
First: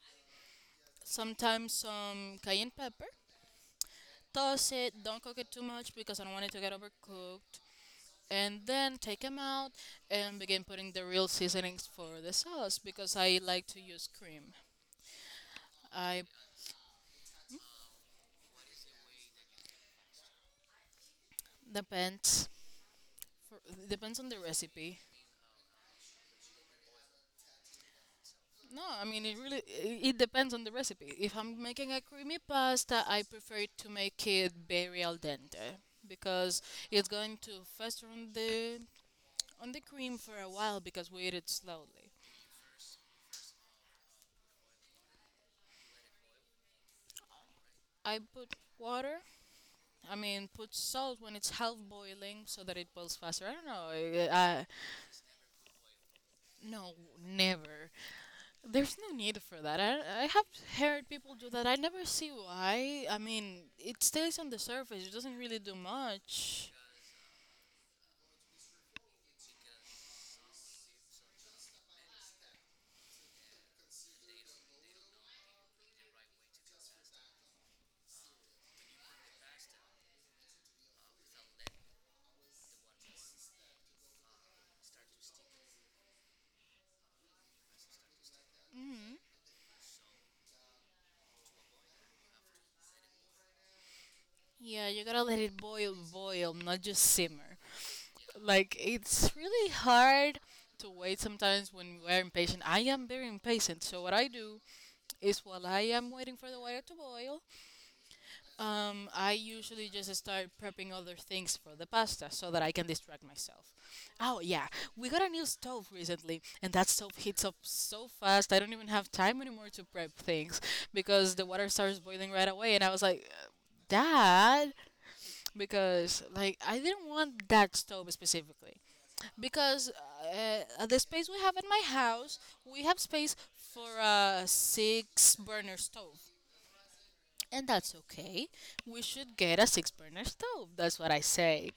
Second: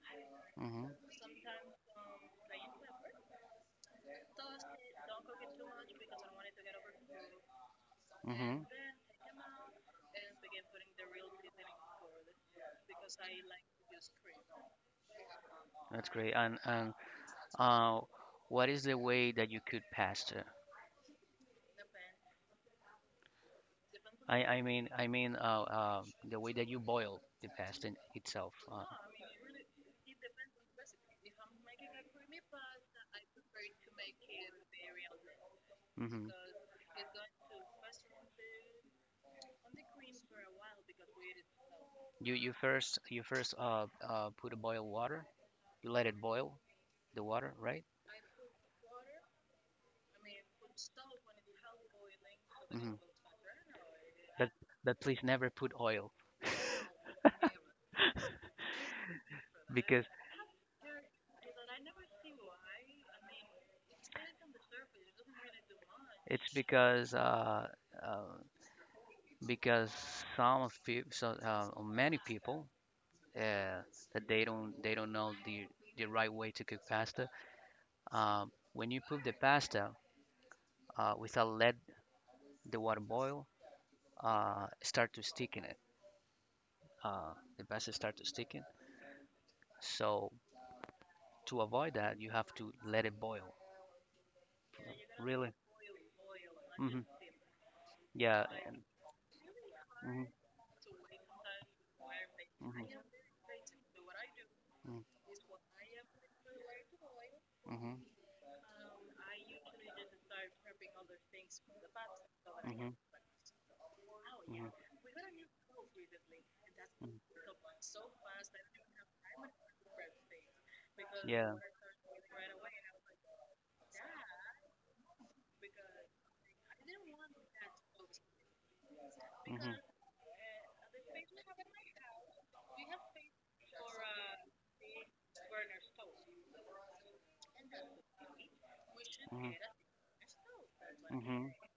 [SPEAKER 1] Hmm.
[SPEAKER 2] sometimes some cayenne pepper. Toss it, don't cook it too much because I don't want it to get overcooked.
[SPEAKER 1] Hmm.
[SPEAKER 2] And then take them out and begin putting the real seasonings for the sauce because I like to use cream.
[SPEAKER 1] That's
[SPEAKER 2] I
[SPEAKER 1] great. And Uh, what is the way that you cook pasta?
[SPEAKER 2] Depends for, depends on the
[SPEAKER 1] I, I mean,
[SPEAKER 2] recipe.
[SPEAKER 1] I mean, the way that you boil the pasta in itself.
[SPEAKER 2] No, I mean it really it depends on the recipe. If I'm making a creamy pasta, I prefer to make it very al dente
[SPEAKER 1] Hmm.
[SPEAKER 2] because it's going to fester on the cream for a while because we eat it slowly.
[SPEAKER 1] You first put a boil water. You let it boil the water, right?
[SPEAKER 2] I put water. I mean, put salt when it's half boiling so that it
[SPEAKER 1] Hmm.
[SPEAKER 2] boils faster. I don't know. I, I-
[SPEAKER 1] But please never put oil
[SPEAKER 2] no, never. There's no need for that.
[SPEAKER 1] because
[SPEAKER 2] I have heard people do that. I never see why. I mean, it stays on the surface. It doesn't really do
[SPEAKER 1] it's
[SPEAKER 2] much.
[SPEAKER 1] uh, because some of people, so, many people, uh, that they don't know the right way to cook pasta. When you put the pasta without let the water boil, start to stick in it. The pasta start to stick in.
[SPEAKER 2] Hmm.
[SPEAKER 1] So to avoid that, you have to let it boil.
[SPEAKER 2] Yeah, you gotta let
[SPEAKER 1] Really?
[SPEAKER 2] it boil, boil, not just
[SPEAKER 1] Hmm.
[SPEAKER 2] simmer.
[SPEAKER 1] Yeah.
[SPEAKER 2] Like it's really
[SPEAKER 1] Mhm.
[SPEAKER 2] hard to wait sometimes when we're impatient. I
[SPEAKER 1] Mhm.
[SPEAKER 2] am very impatient, so what I do
[SPEAKER 1] Mm.
[SPEAKER 2] is while I am waiting for the water to boil,
[SPEAKER 1] Mhm.
[SPEAKER 2] um, I usually just start prepping other things for the pasta so that I can distract myself. Oh yeah, we got a new stove recently, and that stove heats up so fast. I don't even have time anymore to prep things because the water starts boiling right away, and I was like, Dad," because like I didn't want that stove specifically because at the space we have in my house, we have space for a six burner stove, and that's okay. We should get a six burner stove. That's what I say,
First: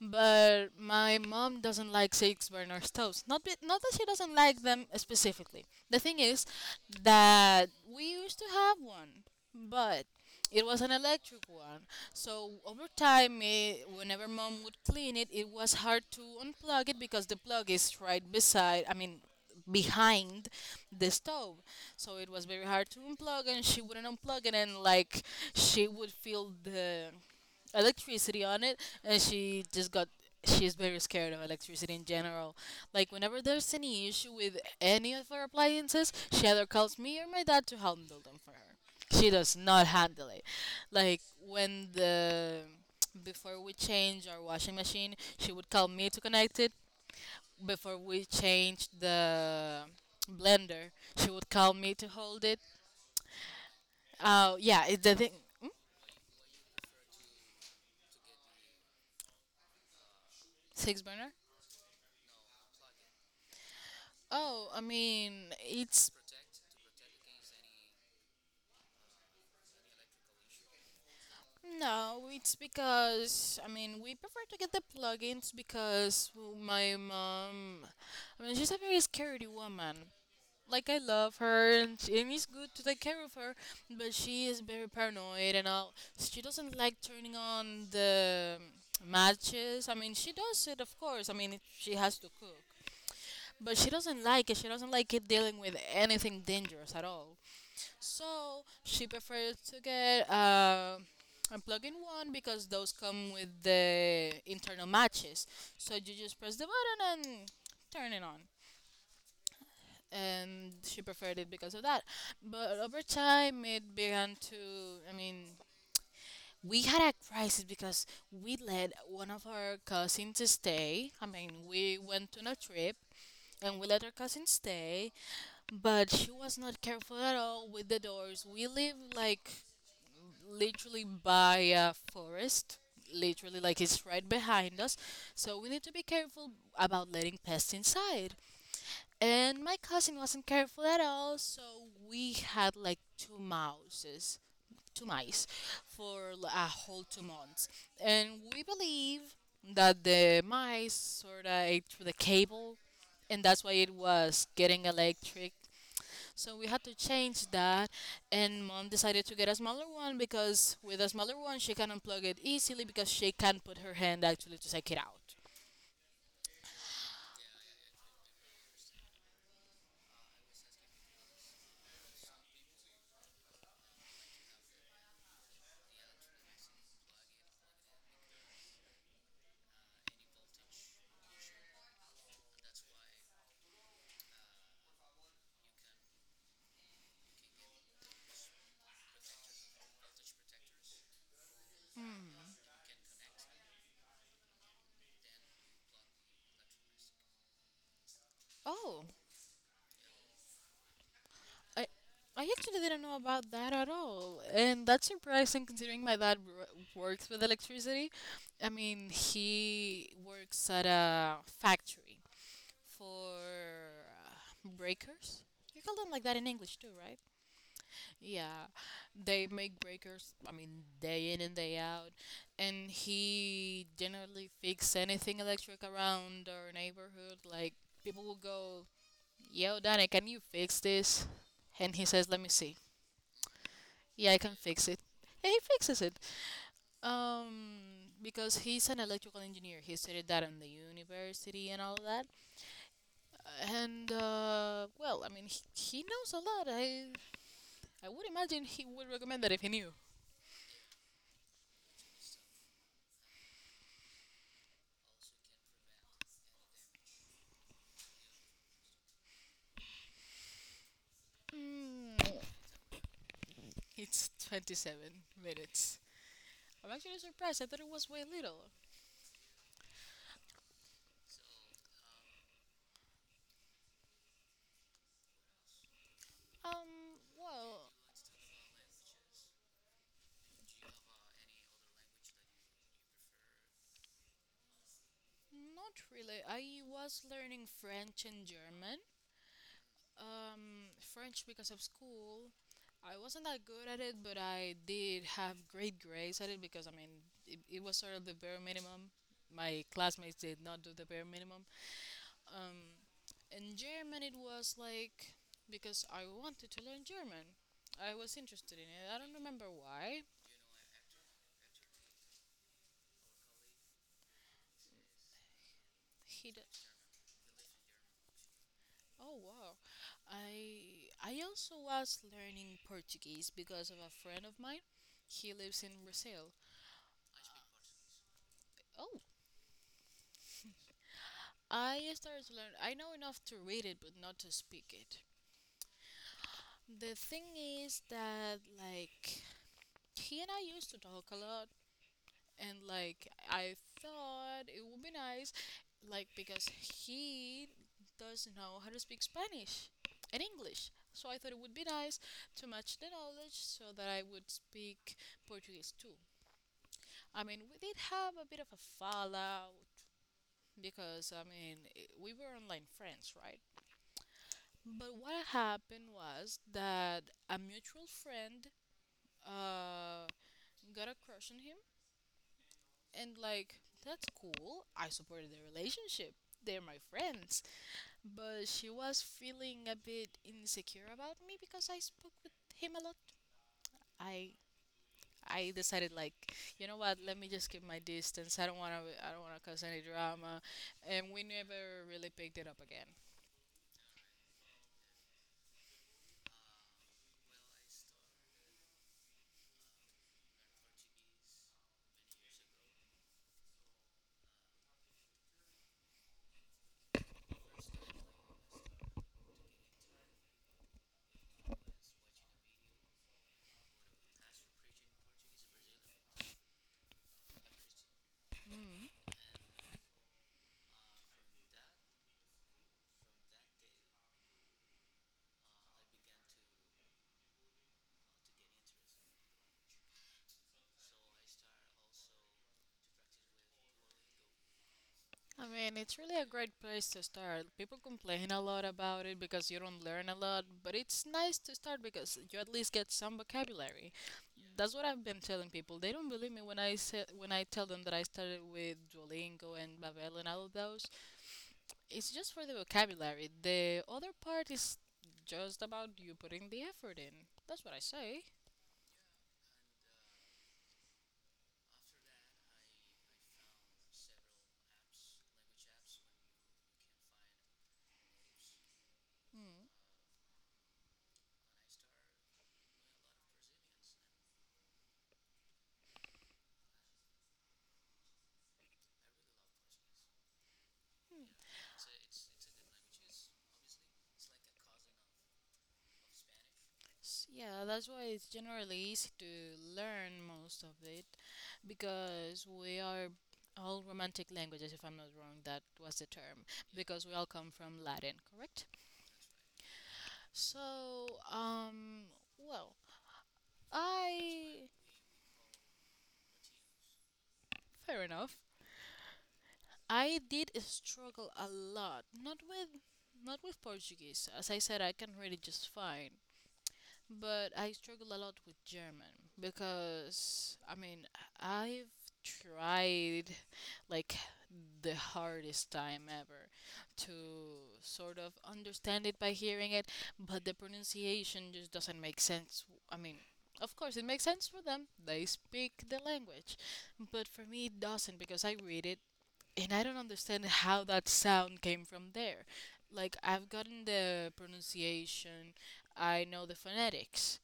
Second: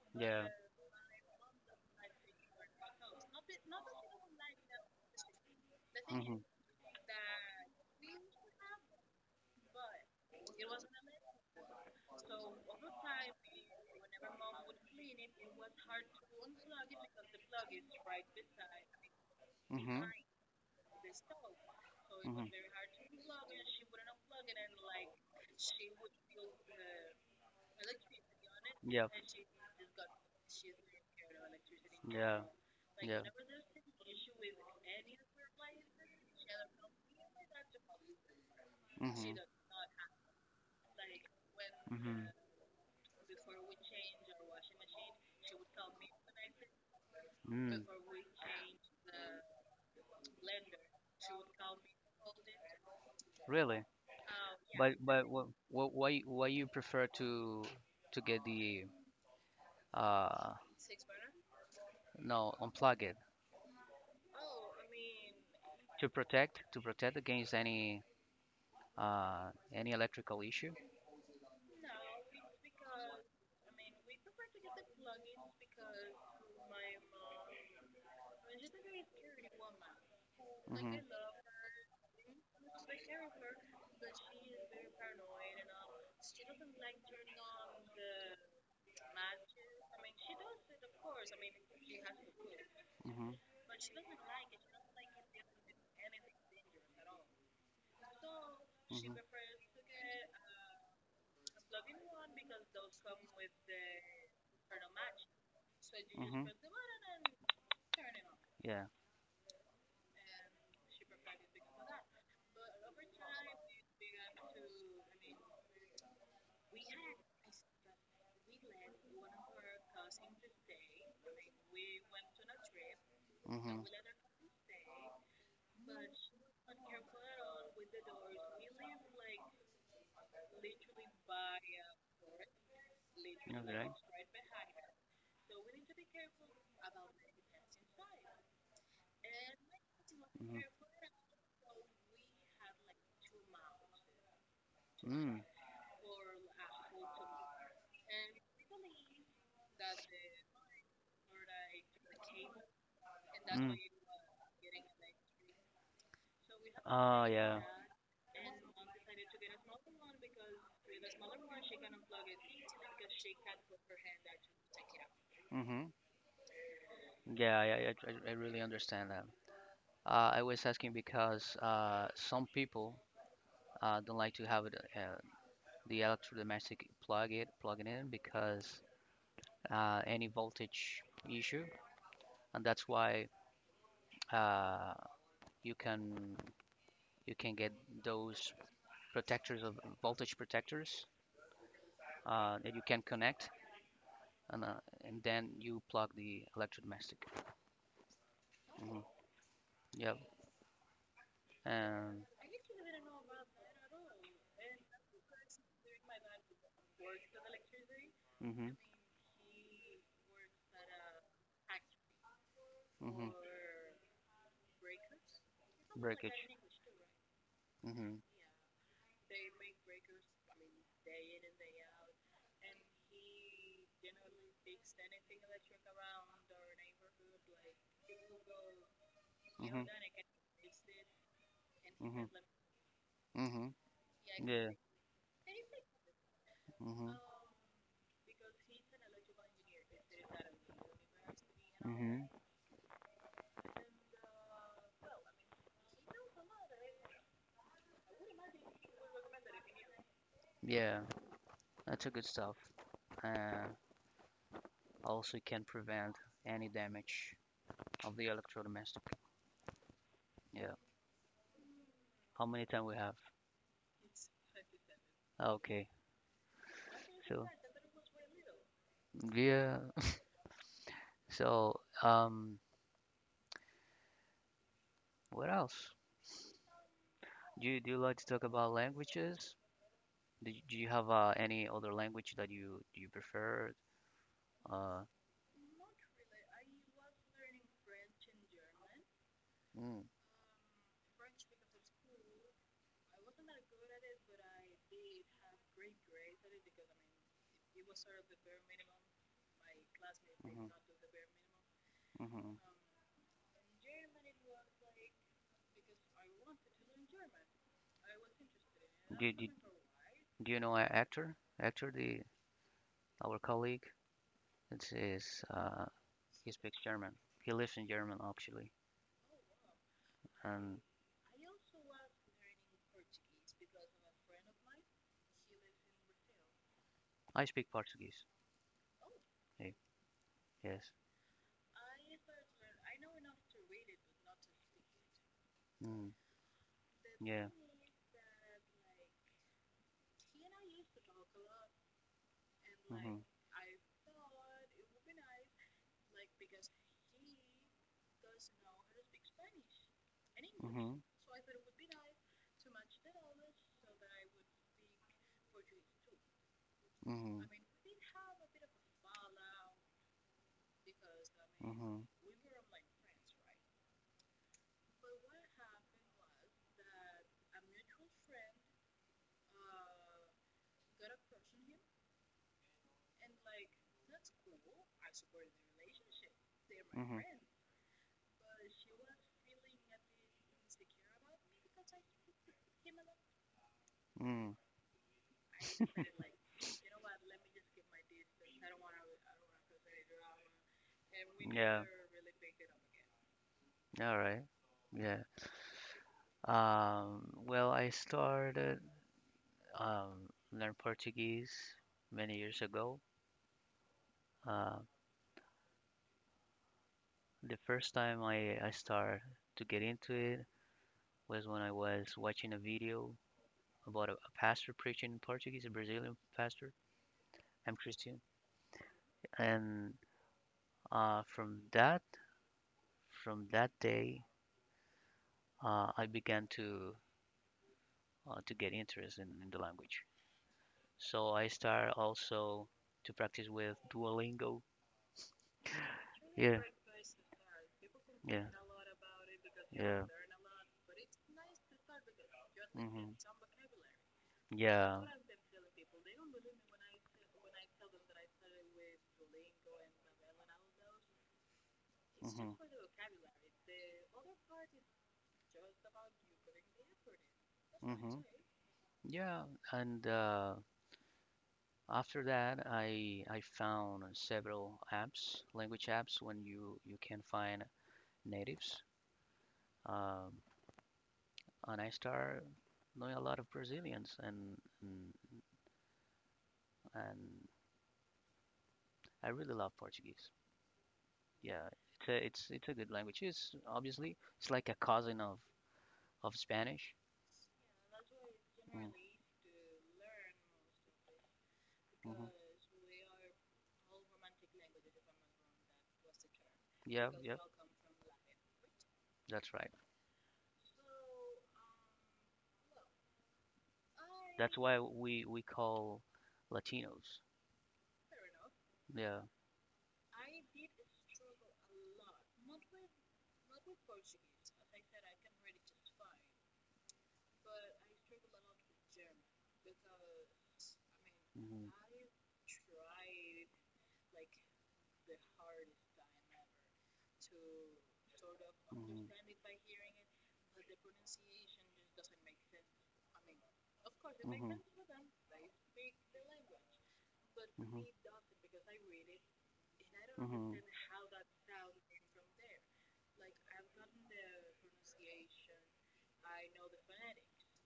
[SPEAKER 2] but my mom doesn't like six burner stoves. Not be, not that she doesn't like them specifically. The thing
[SPEAKER 1] Hmm.
[SPEAKER 2] is that we used to have one, but it was an electric one. So over time, it, whenever mom would clean it, it was hard to unplug it because the plug is right beside. I mean, behind the stove, so it was very hard to unplug and she wouldn't unplug it, and like she would feel the electricity on it,
[SPEAKER 1] Yeah.
[SPEAKER 2] and she just got, she's very scared of electricity in
[SPEAKER 1] Yeah.
[SPEAKER 2] general. Like
[SPEAKER 1] Yeah.
[SPEAKER 2] whenever there's any issue with any of her appliances, she either calls me or my dad to handle them for her. She
[SPEAKER 1] Mhm.
[SPEAKER 2] does not handle it. Like when
[SPEAKER 1] Mhm.
[SPEAKER 2] the, before we change our washing machine, she would call me to connect it.
[SPEAKER 1] Mm.
[SPEAKER 2] Before we changed the blender, she would call me to hold it.
[SPEAKER 1] Really?
[SPEAKER 2] Uh yeah,
[SPEAKER 1] But
[SPEAKER 2] it's the
[SPEAKER 1] but
[SPEAKER 2] thing.
[SPEAKER 1] what why you prefer to get the uh
[SPEAKER 2] Six burner.
[SPEAKER 1] no unplug it
[SPEAKER 2] Oh, I mean
[SPEAKER 1] to
[SPEAKER 2] it's,
[SPEAKER 1] protect to protect against any electrical issue?
[SPEAKER 2] no, it's because I mean we prefer to get the plugins because well, my mom, I mean she's a very scary woman. Like
[SPEAKER 1] Mhm.
[SPEAKER 2] I love her and, she, and it's good to take care of her, but she is very paranoid and all. She doesn't like turning on the matches. I mean she does it, of course. I mean it, she has to cook,
[SPEAKER 1] Mhm.
[SPEAKER 2] but she doesn't like it. She doesn't like it dealing with anything dangerous at all. So she
[SPEAKER 1] Mhm.
[SPEAKER 2] prefers to get a plug-in one because those come with the internal matches. So you just
[SPEAKER 1] Mm-hmm.
[SPEAKER 2] press the button and turn it on.
[SPEAKER 1] Yeah.
[SPEAKER 2] And she preferred it because of that. But over time, it began to. I mean, we had a crisis because we let one of our cousins stay. I mean, we went on a trip
[SPEAKER 1] Mm-hmm.
[SPEAKER 2] and we let our cousin stay, but she was not careful at all with the doors. We live like literally by a forest, literally like
[SPEAKER 1] Okay.
[SPEAKER 2] it's right behind us, so we need to be careful about letting pests inside, and my cousin wasn't
[SPEAKER 1] Mm-hmm.
[SPEAKER 2] careful at all, so we had like two
[SPEAKER 1] Mm.
[SPEAKER 2] mice for a whole 2 months, and we believe that the mice sort of ate through the cable, and that's why
[SPEAKER 1] Mm.
[SPEAKER 2] it was getting electric. So we had to
[SPEAKER 1] Oh,
[SPEAKER 2] change
[SPEAKER 1] yeah.
[SPEAKER 2] that, and mom decided to get a smaller one because with a smaller one she can unplug it easily because she can put her hand actually to take it out.
[SPEAKER 1] Mm-hmm. Yeah, yeah, yeah, I really understand that. I was asking because some people don't like to have it, the electrodomestic plug it plugging in because any voltage issue, and that's why uh, you can you can get those protectors of voltage protectors that you can connect and, uh, and then you plug the electrodomestic. Mm-hmm.
[SPEAKER 2] Oh,
[SPEAKER 1] Yep.
[SPEAKER 2] I
[SPEAKER 1] And.
[SPEAKER 2] I actually didn't know about that at all, and that's surprising considering my works with electricity. I
[SPEAKER 1] Mm-hmm.
[SPEAKER 2] mean, he works at a factory
[SPEAKER 1] Mm-hmm.
[SPEAKER 2] for breakers. You call them like that in
[SPEAKER 1] Breakage.
[SPEAKER 2] English too, right?
[SPEAKER 1] Mm-hmm.
[SPEAKER 2] Yeah, they make breakers. I mean, day in and day out, and he generally fix anything electric around our neighborhood. Like people will go, "Yo, Danny,
[SPEAKER 1] Mm-hmm.
[SPEAKER 2] can you fix this?" And he
[SPEAKER 1] Mm-hmm.
[SPEAKER 2] says, "Let me see.
[SPEAKER 1] Mm-hmm.
[SPEAKER 2] Yeah, I can
[SPEAKER 1] Yeah.
[SPEAKER 2] fix it." And he fixes it.
[SPEAKER 1] Mm-hmm.
[SPEAKER 2] Because he's an electrical engineer. He studied that in the university and all that.
[SPEAKER 1] Mm-hmm.
[SPEAKER 2] And well, I mean, he knows a lot. I would imagine he would recommend that if he knew.
[SPEAKER 1] Yeah. That's a good stuff. Uh, also can prevent any damage of the electrodomestic. Yeah.
[SPEAKER 2] Mm.
[SPEAKER 1] How many time we have?
[SPEAKER 2] It's 27
[SPEAKER 1] Ah, okay.
[SPEAKER 2] minutes. I'm actually
[SPEAKER 1] So.
[SPEAKER 2] surprised. I thought it was way little.
[SPEAKER 1] Yeah. So, um, what else?
[SPEAKER 2] Um,
[SPEAKER 1] Do you, do
[SPEAKER 2] well,
[SPEAKER 1] you like to talk about languages? Do you have any other language that you prefer? Uh,
[SPEAKER 2] Not really. I was learning French and German.
[SPEAKER 1] mm.
[SPEAKER 2] French because of school. I wasn't that good at it, but I did have great grades at it because, I mean, it was sort of the bare minimum. My classmates did
[SPEAKER 1] Hmm.
[SPEAKER 2] not do the bare minimum.
[SPEAKER 1] Hmm.
[SPEAKER 2] Um, in German, it was like because I wanted to learn German. I was interested in it. I
[SPEAKER 1] Do,
[SPEAKER 2] don't
[SPEAKER 1] do,
[SPEAKER 2] remember why.
[SPEAKER 1] do you know an actor? The our colleague. It's is uh,
[SPEAKER 2] He
[SPEAKER 1] he
[SPEAKER 2] d
[SPEAKER 1] speaks German. He lives in German actually,
[SPEAKER 2] Oh wow.
[SPEAKER 1] and
[SPEAKER 2] I also was learning Portuguese because of a friend of mine. He lives in Brazil.
[SPEAKER 1] I speak Portuguese.
[SPEAKER 2] Oh,
[SPEAKER 1] Hey, yes.
[SPEAKER 2] I started to learn. I know enough to read it but not to speak it.
[SPEAKER 1] Mm,
[SPEAKER 2] The thing
[SPEAKER 1] yeah.
[SPEAKER 2] is that like he and I used to talk a lot, and like I thought it would be nice, like because he does know how to speak Spanish and English.
[SPEAKER 1] Hmm.
[SPEAKER 2] So I thought it would be nice to match the knowledge so that I would speak Portuguese too.
[SPEAKER 1] Mm-hmm.
[SPEAKER 2] I mean, we did have a bit of a fallout because I mean,
[SPEAKER 1] Mm-hmm.
[SPEAKER 2] we were online friends, right? But what happened was that a mutual friend uh, got a crush on him. And like, that's cool. I supported their relationship. They're my
[SPEAKER 1] Mm-hmm.
[SPEAKER 2] friends. But she was feeling a bit insecure about me because I spoke with him a lot. I
[SPEAKER 1] Mm.
[SPEAKER 2] I decided like, you know what, let me just keep my distance. I don't wanna cause any drama, and we
[SPEAKER 1] Yeah.
[SPEAKER 2] never really picked it up again.
[SPEAKER 1] All right. Yeah. Well, I started learn Portuguese many years ago. Uh, the first time I started to get into it was when I was watching a video about a pastor preaching in Portuguese, a Brazilian pastor. I'm Christian,
[SPEAKER 2] Mm.
[SPEAKER 1] and uh, from that from that day I began to get interest in the language. So I started also to practice with Duolingo.
[SPEAKER 2] I mean, it's really a
[SPEAKER 1] Yeah,
[SPEAKER 2] great place to start. People
[SPEAKER 1] yeah,
[SPEAKER 2] complain a lot about it because you don't
[SPEAKER 1] yeah.
[SPEAKER 2] learn a lot, but it's nice to start because you at least get
[SPEAKER 1] Hmm.
[SPEAKER 2] some vocabulary. That's
[SPEAKER 1] Yeah.
[SPEAKER 2] what I've been telling people. They don't believe me when I say when I tell them that I started with Duolingo and Babel and all of those. It's just
[SPEAKER 1] Hmm.
[SPEAKER 2] for the vocabulary. The other part is just about you putting the effort in. That's what I
[SPEAKER 1] Hmm.
[SPEAKER 2] say.
[SPEAKER 1] Yeah, and after that, I found several apps, language apps, when you can find natives,
[SPEAKER 2] Mm.
[SPEAKER 1] um, and I start knowing a lot of Brazilians, and, and I really love Portuguese. Yeah, it's a good language. It's obviously it's like a cousin of Spanish.
[SPEAKER 2] Yeah, that's why it's
[SPEAKER 1] Mm.
[SPEAKER 2] generally easy to learn most of it
[SPEAKER 1] Mhm.
[SPEAKER 2] because we are all romantic languages, if I'm not wrong, that was the term
[SPEAKER 1] Yeah,
[SPEAKER 2] because we
[SPEAKER 1] yeah,
[SPEAKER 2] all come from Latin, correct?
[SPEAKER 1] that's right.
[SPEAKER 2] So, um, well,
[SPEAKER 1] That's why
[SPEAKER 2] I
[SPEAKER 1] we call Latinos.
[SPEAKER 2] Fair enough.
[SPEAKER 1] Yeah.
[SPEAKER 2] I did struggle a lot, not with Portuguese. As I said, I can read it just fine. But I struggled a lot with German because I mean,
[SPEAKER 1] Hmm.
[SPEAKER 2] I've tried like the hardest time ever to sort of
[SPEAKER 1] Hmm.
[SPEAKER 2] understand it by hearing it, but the pronunciation just doesn't make sense. I mean, of course, it
[SPEAKER 1] Hmm.
[SPEAKER 2] makes
[SPEAKER 1] Hmm.
[SPEAKER 2] sense for them. They speak the language. But for me, it doesn't because I read it and I don't
[SPEAKER 1] Hmm.
[SPEAKER 2] understand how that sound came from there. Like I've gotten the pronunciation, I know the phonetics,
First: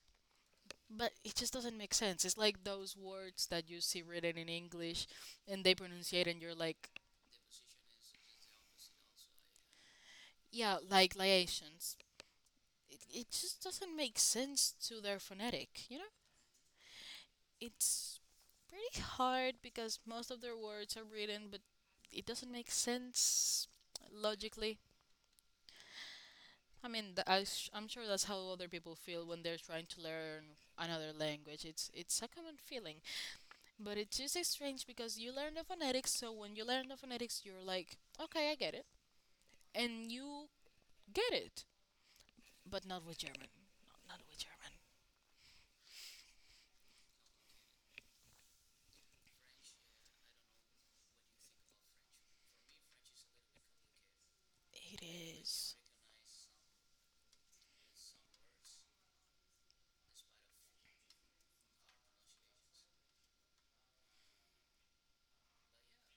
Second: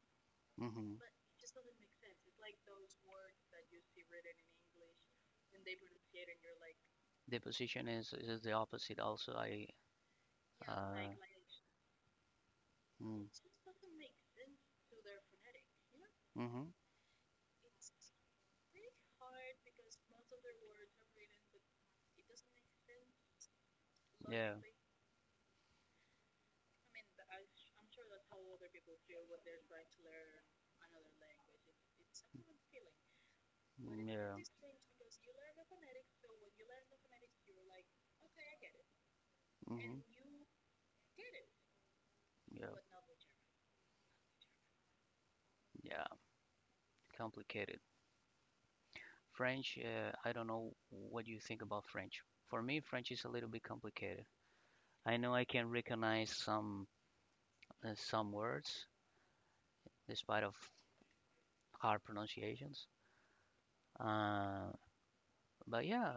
[SPEAKER 1] Hmm.
[SPEAKER 2] but it just doesn't make sense. It's like those words that you see written in English, and they pronunciate, and you're like,
[SPEAKER 1] The position is the opposite. Also, I.
[SPEAKER 2] yeah,
[SPEAKER 1] Uh,
[SPEAKER 2] like liations. It
[SPEAKER 1] mm.
[SPEAKER 2] it just doesn't make sense to their phonetic. You know,
[SPEAKER 1] Hmm.
[SPEAKER 2] it's pretty hard because most of their words are written, but it doesn't make sense
[SPEAKER 1] Yeah.
[SPEAKER 2] logically. I mean, I'm sure that's how other people feel when they're trying to learn another language. It's a common feeling, but
[SPEAKER 1] Mm.
[SPEAKER 2] it's
[SPEAKER 1] Yeah.
[SPEAKER 2] just strange because you learn the phonetics, so when you learn the phonetics, you're like, okay, I get it,
[SPEAKER 1] Hmm.
[SPEAKER 2] and you get it,
[SPEAKER 1] Yeah.
[SPEAKER 2] but not with German, not with German.
[SPEAKER 1] Yeah. Complicated. French, I don't know what you think about French. For me, French is a little bit complicated.
[SPEAKER 2] It
[SPEAKER 1] I know I can
[SPEAKER 2] is.
[SPEAKER 1] recognize some words, despite of hard pronunciations. Uh, but yeah,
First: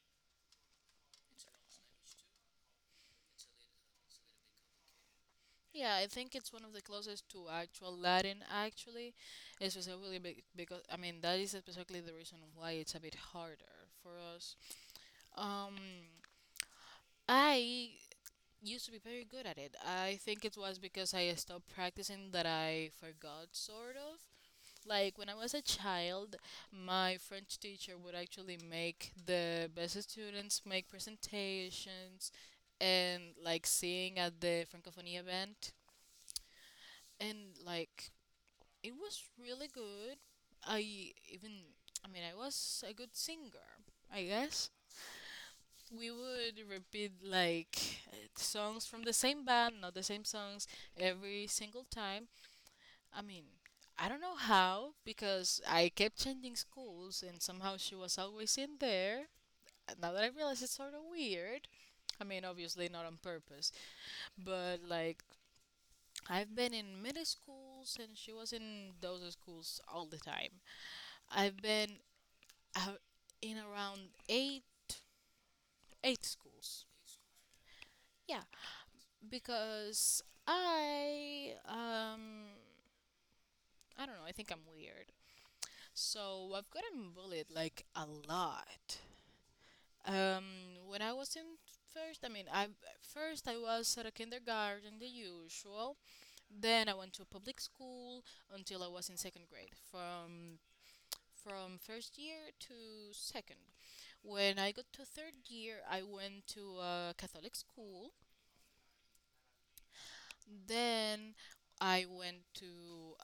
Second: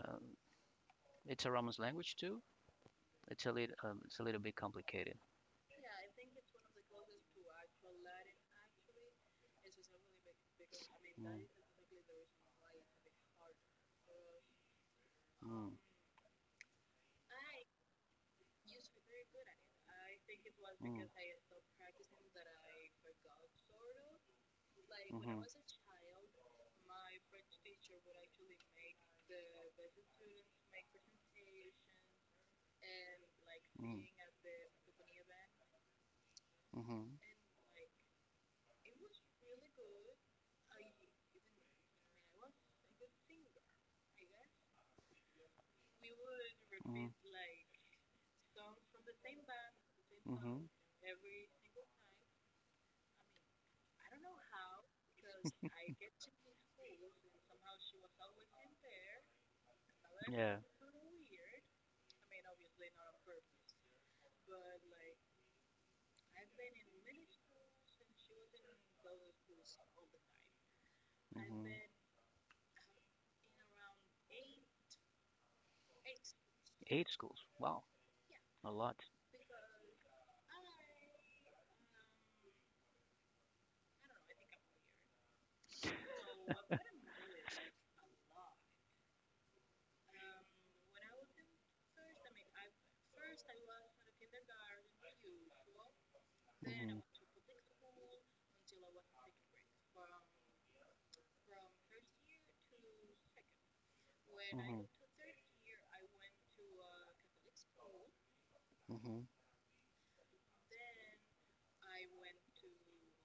[SPEAKER 1] it's a Romance language too. It's a little bit complicated.
[SPEAKER 2] Yeah, I think it's one of the closest to actual Latin, actually, especially because I mean that is specifically the reason why it's a bit harder for us. Um, I used to be very good at it. I think it was
[SPEAKER 1] Mm,
[SPEAKER 2] because I stopped practicing that I forgot, sort of. Like when I
[SPEAKER 1] mm,
[SPEAKER 2] was a child, my French teacher would actually make the best students make presentations and like
[SPEAKER 1] mm, mhm, mm,
[SPEAKER 2] sing at the Francophonie event.
[SPEAKER 1] mm-hmm.
[SPEAKER 2] And like it was really good. I even, I mean, I was a good singer, I guess. We would
[SPEAKER 1] Mm-hmm.
[SPEAKER 2] repeat like songs from the same band, not the same
[SPEAKER 1] Mm-hmm.
[SPEAKER 2] songs every single time. I mean, I don't know how because I kept changing schools and somehow she was always in there. Now that I
[SPEAKER 1] Yeah.
[SPEAKER 2] realize it's sort of weird. I mean, obviously not on purpose, but like I've been in middle schools and she was in those schools all the time. I've
[SPEAKER 1] Mm-hmm.
[SPEAKER 2] been out in around eight eight schools.
[SPEAKER 1] Eight schools. Wow,
[SPEAKER 2] Yeah,
[SPEAKER 1] a lot.
[SPEAKER 2] because I um I don't know, I think I'm weird. So I've gotten bullied like a lot. Um when I was in first, I mean, I first I was at a kindergarten, the usual. Then I
[SPEAKER 1] Mm-hmm.
[SPEAKER 2] went to a public school until I was in second grade. From first year to second. When I
[SPEAKER 1] Mm-hmm.
[SPEAKER 2] got to third year, I went to a
[SPEAKER 1] Mm-hmm.
[SPEAKER 2] Catholic school. Then I went to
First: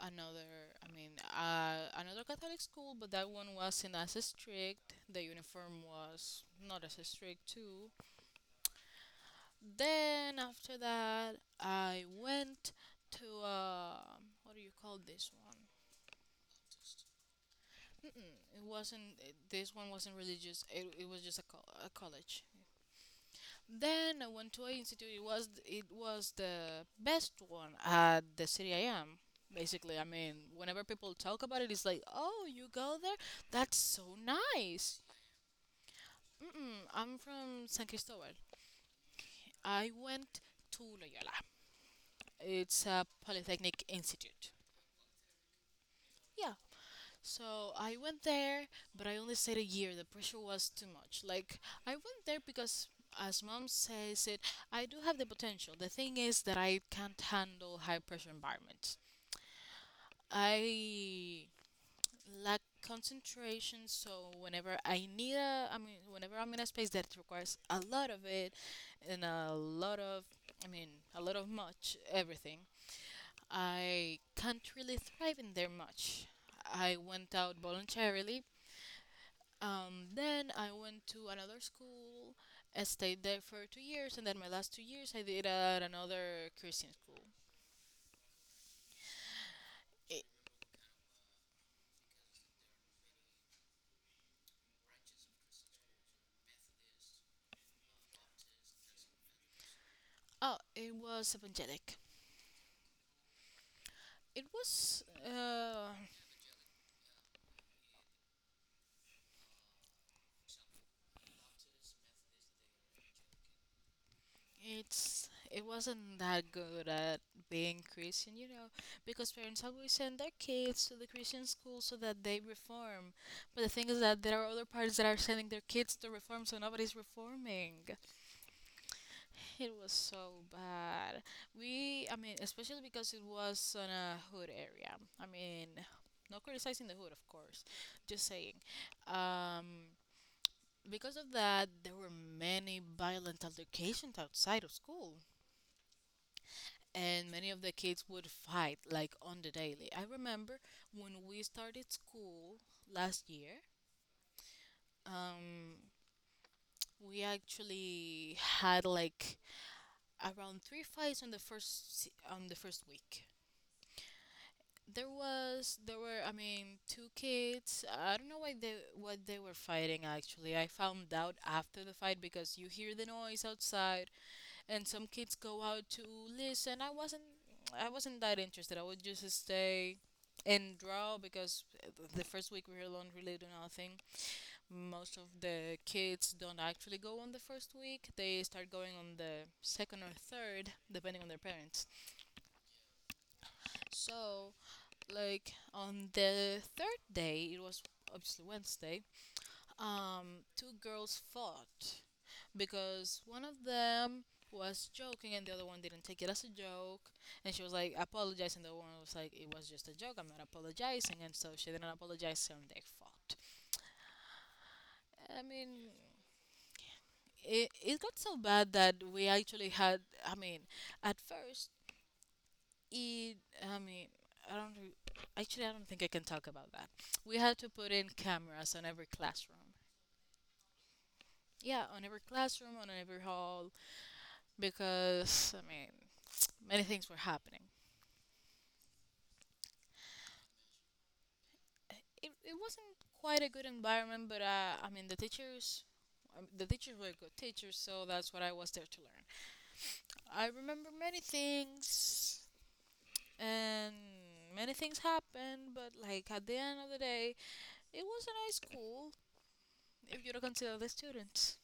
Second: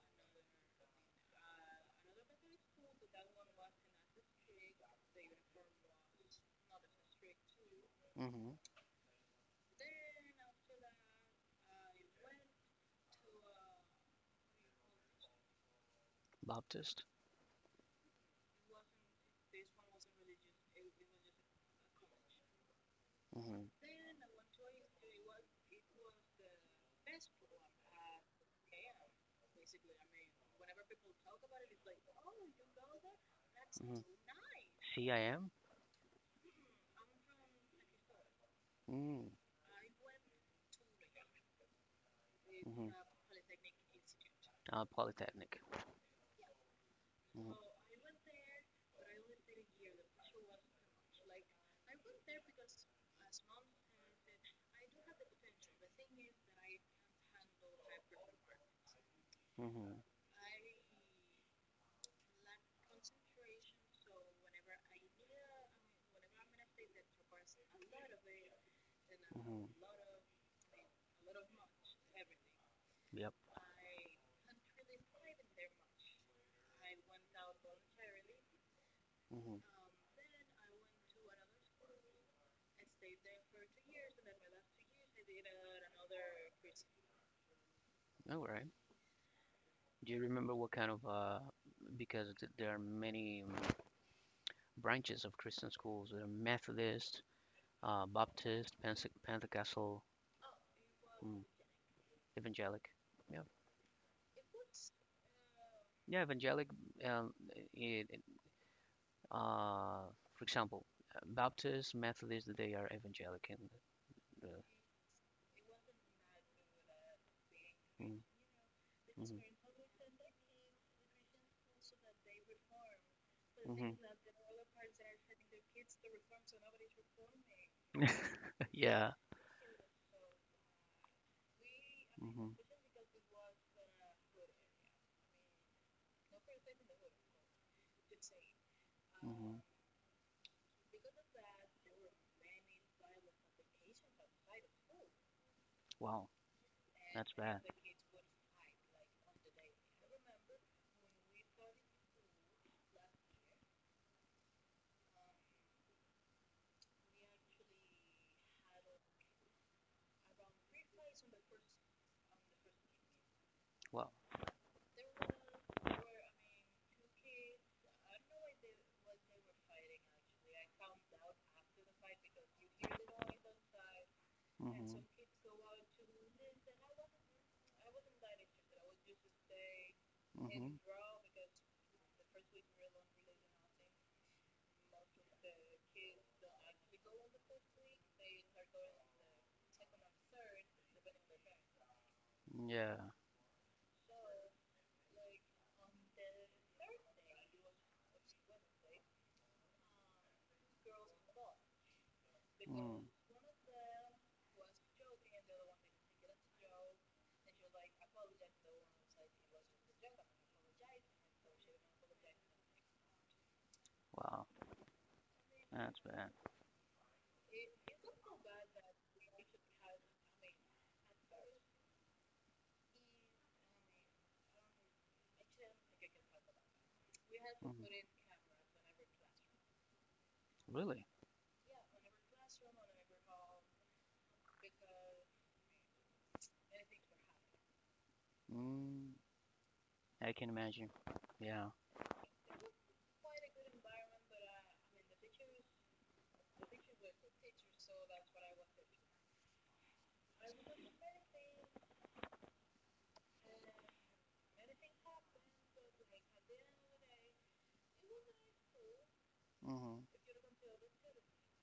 [SPEAKER 2] another, I mean, another Catholic school, but that one wasn't as strict. The uniform was not as strict too.
[SPEAKER 1] Mm-hmm.
[SPEAKER 2] Then after that, I went to what do you call this one?
[SPEAKER 1] Baptist,
[SPEAKER 2] Mm-mm, it wasn't. This one wasn't religious. It was just a, a college.
[SPEAKER 1] mm-hmm.
[SPEAKER 2] Then I went to A Institute. It was the best one at the city I am. Basically, I mean, whenever people talk about it, it's like, oh, you go there? That's
[SPEAKER 1] Mm-hmm.
[SPEAKER 2] so nice.
[SPEAKER 1] CIM,
[SPEAKER 2] Mm-mm, I'm from San Cristobal.
[SPEAKER 1] mm-hmm.
[SPEAKER 2] I went to Loyola. It's
[SPEAKER 1] Mm-hmm.
[SPEAKER 2] a polytechnic institute.
[SPEAKER 1] Polytechnic.
[SPEAKER 2] Yeah,
[SPEAKER 1] Mm-hmm.
[SPEAKER 2] so I went there, but I only stayed a year. The pressure was too much. Like I went there because, as mom says it, I do have the potential. The thing is that I can't handle high pressure environment.
[SPEAKER 1] Mm-hmm.
[SPEAKER 2] I lack concentration. So whenever I need I mean, whenever I'm in a space that requires a lot of it, and a
[SPEAKER 1] Mm-hmm.
[SPEAKER 2] lot of, I mean, a lot of much everything,
[SPEAKER 1] Yep.
[SPEAKER 2] I can't really thrive in there much. I went out voluntarily.
[SPEAKER 1] Mm-hmm.
[SPEAKER 2] Then I went to another school. I stayed there for 2 years, and then my last 2 years I did at another Christian school.
[SPEAKER 1] All right. Do you
[SPEAKER 2] It,
[SPEAKER 1] remember what kind of because there are many branches of Christian schools? There are Methodist, Baptist, Pentecostal,
[SPEAKER 2] oh, it was
[SPEAKER 1] mm,
[SPEAKER 2] evangelic.
[SPEAKER 1] Evangelic. Yeah,
[SPEAKER 2] It was uh,
[SPEAKER 1] yeah, Evangelic. Um, it, it, uh, for example, Baptist, Methodist, they are Evangelic, and the,
[SPEAKER 2] it's it wasn't that good at being
[SPEAKER 1] mm,
[SPEAKER 2] Christian, you know, because
[SPEAKER 1] mhm,
[SPEAKER 2] parents always send their kids to the Christian school so that they reform. But the thing
[SPEAKER 1] mhm.
[SPEAKER 2] is that there are other parents that are sending their kids to reform, so nobody's reforming.
[SPEAKER 1] [LAUGHS] Yeah.
[SPEAKER 2] It was so bad. I mean,
[SPEAKER 1] Hmm.
[SPEAKER 2] especially because it was in a hood area. I mean, not criticizing the hood, of course, just saying.
[SPEAKER 1] Hmm.
[SPEAKER 2] Um, because of that, there were many violent altercations outside of school,
[SPEAKER 1] Wow,
[SPEAKER 2] and
[SPEAKER 1] that's
[SPEAKER 2] many
[SPEAKER 1] bad.
[SPEAKER 2] of the kids would fight like on the daily. I remember when we started school last year. Um, we actually had like around 3 fights on the on the first week.
[SPEAKER 1] Wow.
[SPEAKER 2] There were I mean two kids. I don't know why they what they were fighting actually. I found out after the fight because you hear the noise outside and
[SPEAKER 1] Mm-hmm.
[SPEAKER 2] some kids go out to listen. I wasn't that interested. I would just stay
[SPEAKER 1] Mm-hmm.
[SPEAKER 2] and draw because the first week we were alone really do nothing. Most of the kids don't actually go on the first week. They start going on the second or third depending on their parents.
[SPEAKER 1] Yeah.
[SPEAKER 2] So, like, on the third day, it was obviously Wednesday. Two girls fought
[SPEAKER 1] Mm.
[SPEAKER 2] because one of them was joking and the other one didn't take it as a joke. And she was like apologizing. The other one was like, it was just a joke, I'm not apologizing. And so she didn't apologize, and they fought.
[SPEAKER 1] Wow,
[SPEAKER 2] I mean,
[SPEAKER 1] that's bad.
[SPEAKER 2] it got so bad that we actually had, I mean, at first it, I mean, I don't re- actually I don't think I can talk about that. We had to
[SPEAKER 1] Mm-hmm.
[SPEAKER 2] put in cameras on every classroom.
[SPEAKER 1] Really?
[SPEAKER 2] Yeah, on every classroom, on every hall, because I mean, many things were happening.
[SPEAKER 1] Mm, I can imagine. Yeah.
[SPEAKER 2] It wasn't quite a good environment, but I mean, the teachers, the teachers were good teachers, so that's what I was there to learn. I remember many things, and many things happened, but like at the end of the day, it was a nice school
[SPEAKER 1] Mm-hmm.
[SPEAKER 2] if you don't consider the students.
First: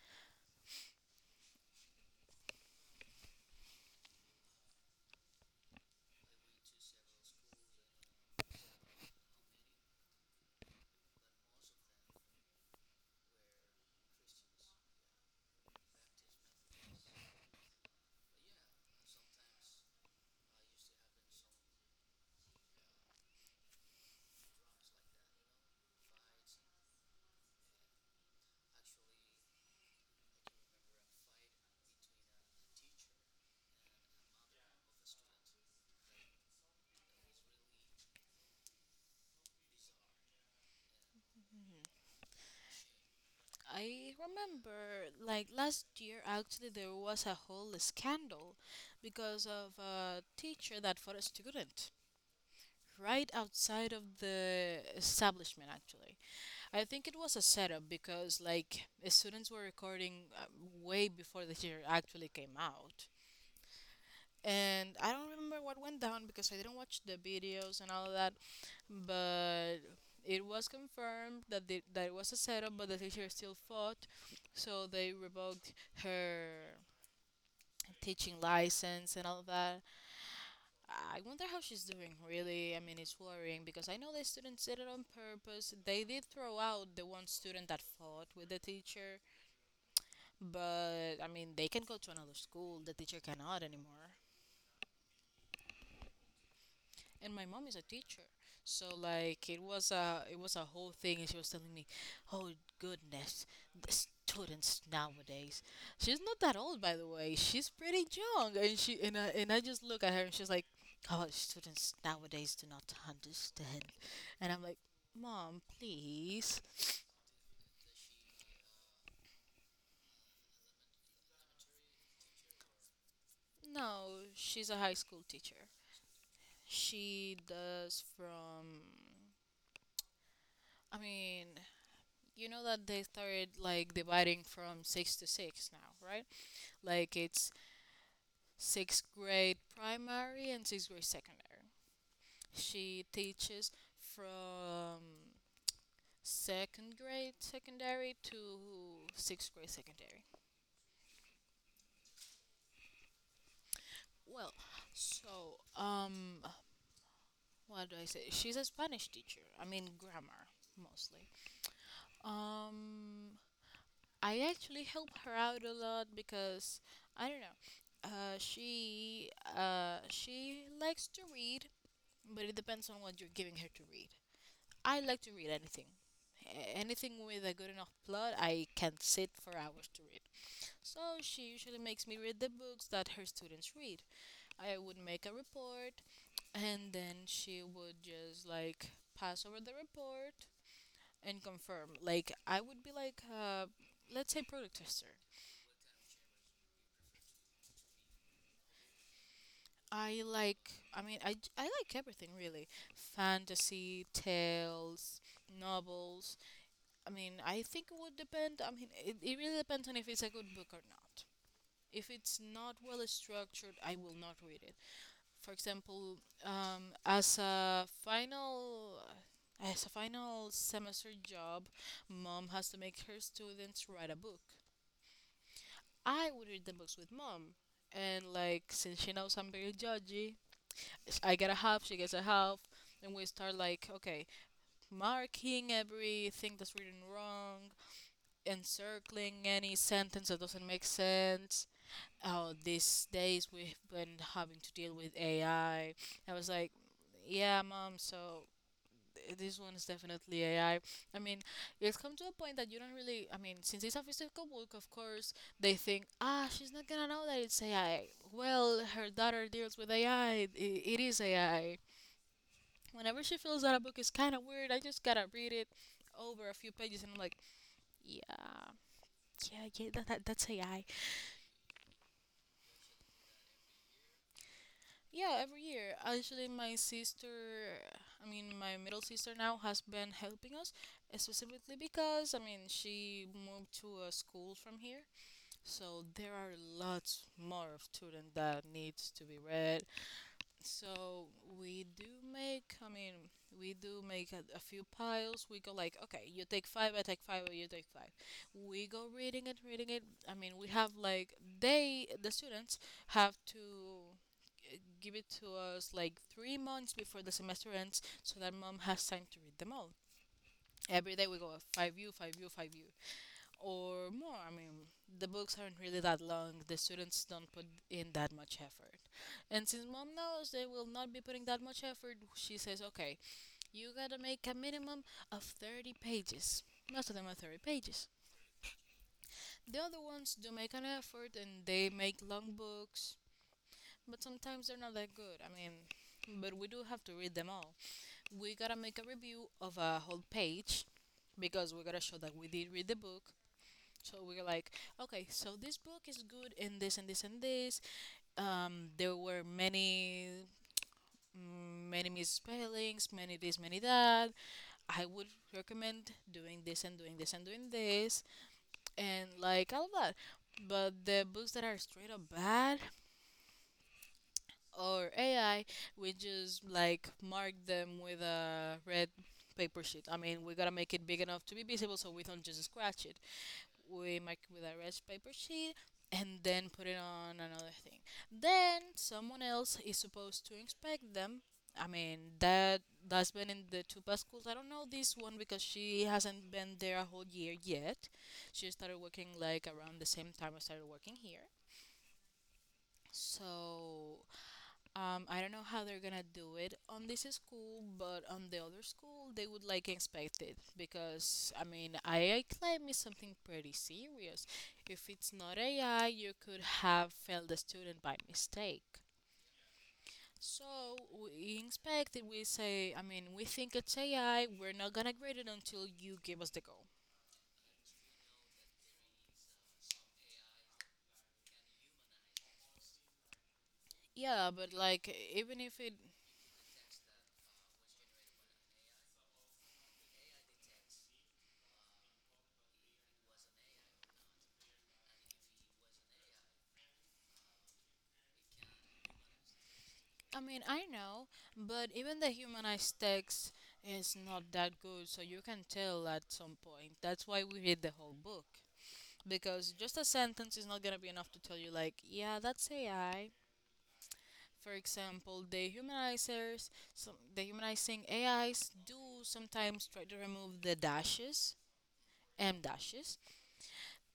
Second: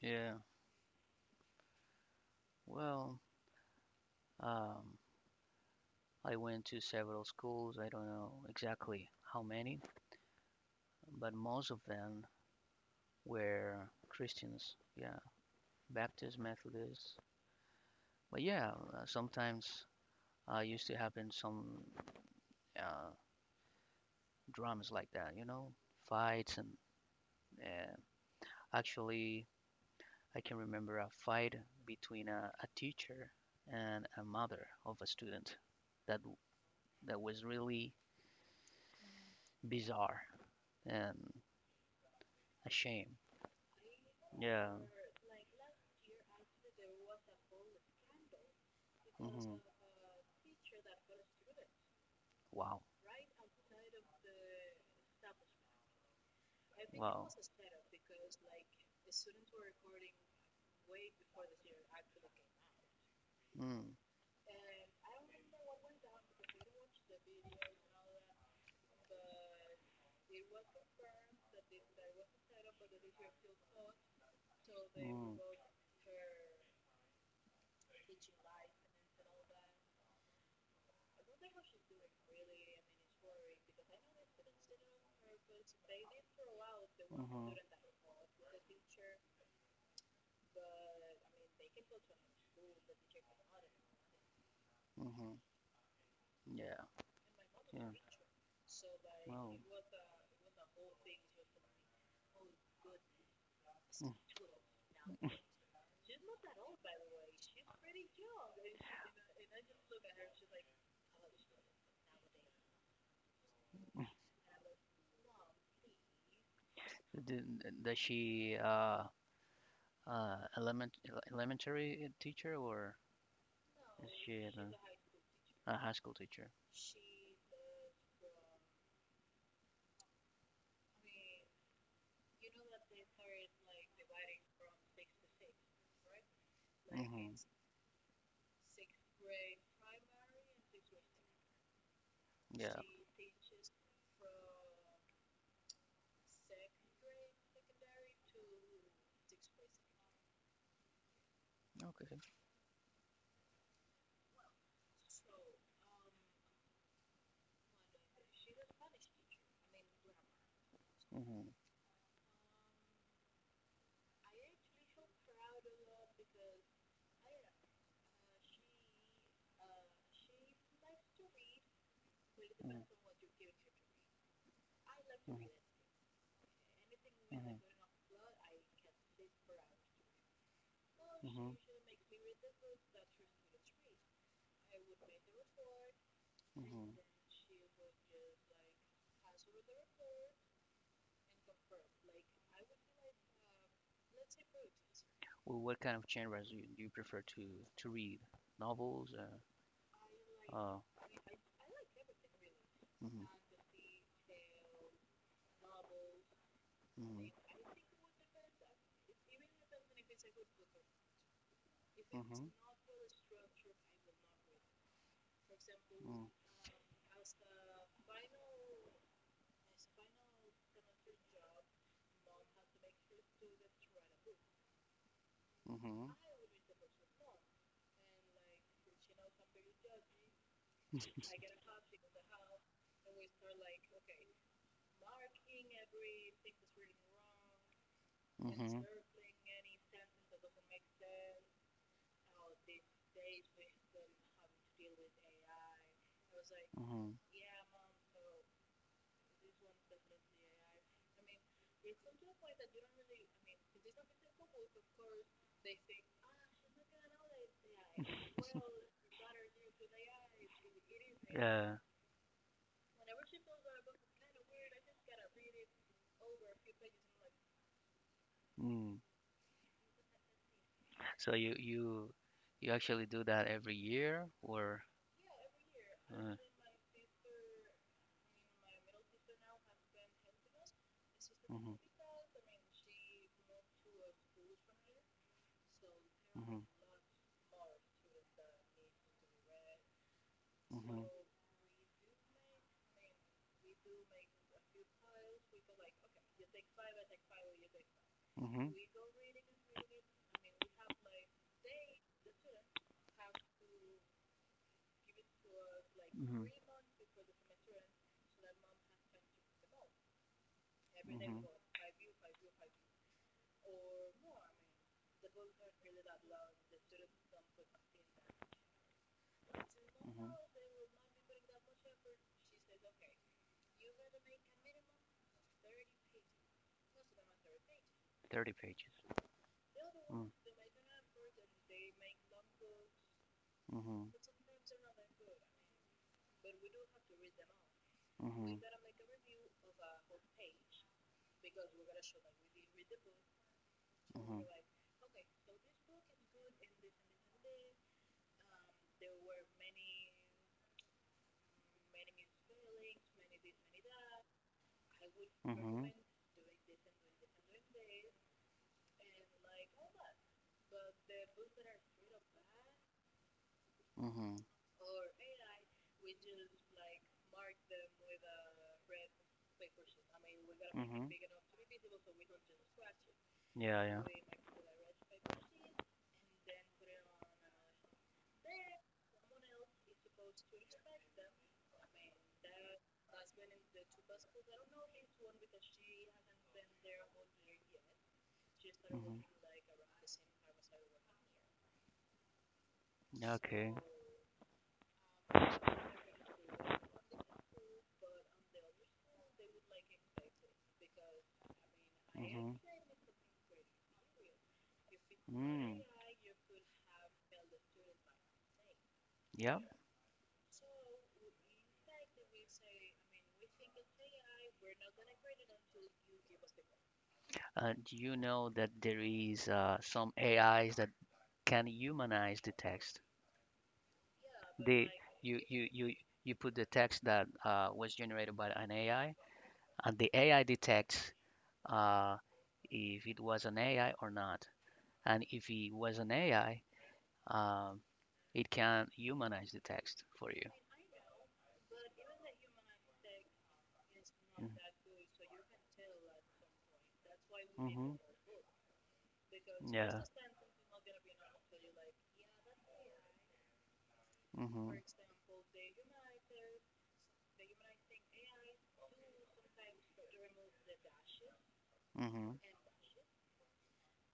[SPEAKER 1] Yeah. Well, um, I went to several schools. I don't know exactly how many, but most of them were Christians. Yeah. Baptist, Methodist. But yeah, sometimes used to happen some uh, dramas like that, you know, fights and, uh, actually, I can remember a fight between a teacher and a mother of a student that was really bizarre and a shame.
[SPEAKER 2] I
[SPEAKER 1] Yeah.
[SPEAKER 2] remember, like last year, actually, there was a whole scandal because
[SPEAKER 1] Hmm.
[SPEAKER 2] of a teacher that fought a student
[SPEAKER 1] Wow.
[SPEAKER 2] right outside of the establishment, actually. I think it
[SPEAKER 1] Wow.
[SPEAKER 2] was a setup because, like, the students were recording way before the teacher actually came out.
[SPEAKER 1] Mm.
[SPEAKER 2] And I don't remember what went down because I didn't watch the videos and all of that, but it was confirmed that that it was a setup, but the teacher still fought, so they
[SPEAKER 1] Mm.
[SPEAKER 2] revoked her teaching license and all that. I wonder how she's doing. Really, I mean, it's worrying because I know the students did it on purpose. They did throw out the one
[SPEAKER 1] Mhm.
[SPEAKER 2] student that fought with the teacher, but I mean, they can go to another school. The teacher cannot anymore.
[SPEAKER 1] Mhm. Yeah.
[SPEAKER 2] And my mom is a
[SPEAKER 1] And
[SPEAKER 2] teacher, so like it was a whole thing, and she was telling me, oh, goodness, the
[SPEAKER 1] mm.
[SPEAKER 2] students nowadays. She's not that old, by the way. She's pretty young. And she and I just look at her, and she's like, oh, students nowadays do not understand.
[SPEAKER 1] [LAUGHS]
[SPEAKER 2] And I'm like, mom, please.
[SPEAKER 1] Did Does she, uh element elementary teacher or
[SPEAKER 2] No, she's a high school teacher.
[SPEAKER 1] high school teacher?
[SPEAKER 2] She does from, I mean, you know that they started like dividing from six to six now, right? Like,
[SPEAKER 1] Mhm.
[SPEAKER 2] it's sixth grade primary and sixth grade secondary. She teaches from second grade secondary to sixth grade secondary.
[SPEAKER 1] Okay.
[SPEAKER 2] Well, so what do I say? She's a Spanish teacher. I mean, grammar mostly.
[SPEAKER 1] Mhm.
[SPEAKER 2] Um, I actually help her out a lot because I don't know. Uh, she she likes to read, but it
[SPEAKER 1] Mm.
[SPEAKER 2] depends on what you're giving her to read. I like to read
[SPEAKER 1] Mm.
[SPEAKER 2] anything. Anything with a
[SPEAKER 1] Mhm.
[SPEAKER 2] good enough plot, I can sit for hours to read. So she
[SPEAKER 1] Mhm.
[SPEAKER 2] usually makes me read the books that her students read. I would make a report, and
[SPEAKER 1] Mhm.
[SPEAKER 2] then she would just like pass over the report and confirm. Like, I would be like, let's say, product tester.
[SPEAKER 1] Well, what kind of genres do you prefer to read? Novels?
[SPEAKER 2] I like,
[SPEAKER 1] Uh,
[SPEAKER 2] I mean, I like everything, really,
[SPEAKER 1] mm-hmm,
[SPEAKER 2] fantasy, tales, novels. I
[SPEAKER 1] mm-hmm,
[SPEAKER 2] mean, I think it would depend. I mean, it really depends on if it's a good book or not. If it's
[SPEAKER 1] mm-hmm,
[SPEAKER 2] not well structured, I will not read it. For example, um, as a final as a final semester job, mom has to make her students write a book. I would read the books with mom, and like since she knows I'm very judgy, I
[SPEAKER 1] mm-hmm.
[SPEAKER 2] get a
[SPEAKER 1] [LAUGHS]
[SPEAKER 2] half, she gets a half, and we start like, okay, marking everything that's written wrong,
[SPEAKER 1] Mm-hmm.
[SPEAKER 2] encircling any sentence that doesn't make sense. Oh, these days we've been having to deal with AI. I was like,
[SPEAKER 1] Mm-hmm.
[SPEAKER 2] yeah, mom, so this one is definitely AI. I mean, it's come to a point that you don't really, I mean, since it's a physical book, of course, they think, ah, she's not gonna know that it's AI. Well, her
[SPEAKER 1] [LAUGHS]
[SPEAKER 2] daughter deals with AI. It is
[SPEAKER 1] Yeah.
[SPEAKER 2] AI. Whenever she feels that a book is kind of weird, I just gotta read it over a few pages, and I'm like, yeah,
[SPEAKER 1] Mm.
[SPEAKER 2] yeah, yeah, that's AI.
[SPEAKER 1] So you actually do that every year or
[SPEAKER 2] Yeah, every year.
[SPEAKER 1] uh,
[SPEAKER 2] Actually, my sister, I mean, my middle sister now, has been helping us, specifically
[SPEAKER 1] mm-hmm.
[SPEAKER 2] because, I mean, she moved to a school from here. So there are
[SPEAKER 1] Mm-hmm. Mm-hmm.
[SPEAKER 2] lots more of students that needs to be read. So, we do I mean, we do make a few piles. We go like, okay, you take five, I take five, or you take five.
[SPEAKER 1] Mm-hmm. Mm-hmm. Mm-hmm.
[SPEAKER 2] We go
[SPEAKER 1] Hmm.
[SPEAKER 2] reading it, reading it. I mean, we have like, they, the students, have to give it to us like 3 months before the semester ends so that mom has time to read them all. Every day we go 5U, 5U, 5U or more. I mean, the books aren't really that long. The students don't put in that much effort. And since mom knows they will not be putting that much effort, she says, okay, you gotta make a minimum of 30 pages. Most of them are 30 pages.
[SPEAKER 1] 30 pages.
[SPEAKER 2] The other ones
[SPEAKER 1] Mm.
[SPEAKER 2] do make an effort, and they make long books,
[SPEAKER 1] Mm-hmm.
[SPEAKER 2] but sometimes they're not that good. I mean, but we do have to read them all. We
[SPEAKER 1] Mm-hmm.
[SPEAKER 2] gotta make a review of a whole page because we gotta show that we did read the book. So we were
[SPEAKER 1] Mm-hmm.
[SPEAKER 2] like, okay, so this book is good in this and this and this. There were many, many misspellings, many this, many that. I would
[SPEAKER 1] Mm-hmm. Mm-hmm.
[SPEAKER 2] recommend doing this and doing this and doing this, and like all of that. But the books that are straight up bad or AI, we just like mark them with a red paper sheet. I mean, we gotta make it
[SPEAKER 1] Mm-hmm.
[SPEAKER 2] big enough to be visible so we don't just scratch it.
[SPEAKER 1] Yeah, yeah.
[SPEAKER 2] We mark it with a red paper sheet and then put it on another thing. Then someone else is supposed to inspect them. I mean, that's been in the two past schools. I don't know this one because she hasn't been there a whole year yet. She started
[SPEAKER 1] Mm-hmm.
[SPEAKER 2] working like around the same time I started working here.
[SPEAKER 1] Yeah, okay.
[SPEAKER 2] So I don't know how they're gonna do it on this school, but on the other school, they would like expect it because I mean, AI
[SPEAKER 1] Mm-hmm.
[SPEAKER 2] claim is something pretty serious. If it's not
[SPEAKER 1] Mm.
[SPEAKER 2] AI, you could have failed a student by mistake.
[SPEAKER 1] Yeah.
[SPEAKER 2] So we inspect it. We say, I mean, we think it's AI. We're not gonna grade it until you give us the go.
[SPEAKER 1] Do you know that there is some AIs that can humanize the text?
[SPEAKER 2] Yeah, but
[SPEAKER 1] The
[SPEAKER 2] like
[SPEAKER 1] you
[SPEAKER 2] even
[SPEAKER 1] you
[SPEAKER 2] if it,
[SPEAKER 1] you you put the text that was generated by an AI, and the AI detects, uh, if it was an AI or not. And if it was an AI, um, it can humanize the text for
[SPEAKER 2] I
[SPEAKER 1] you.
[SPEAKER 2] mean, I know, but even the humanized text is not
[SPEAKER 1] Mhm.
[SPEAKER 2] that good, so you can tell at some point. That's why we read the
[SPEAKER 1] Mhm.
[SPEAKER 2] whole book. Because just
[SPEAKER 1] Yeah.
[SPEAKER 2] a sentence is not gonna be enough to tell you, like, yeah, that's AI.
[SPEAKER 1] Mhm.
[SPEAKER 2] For example, the humanizers, some, the humanizing AIs do sometimes try to remove the dashes,
[SPEAKER 1] Mhm.
[SPEAKER 2] M dashes,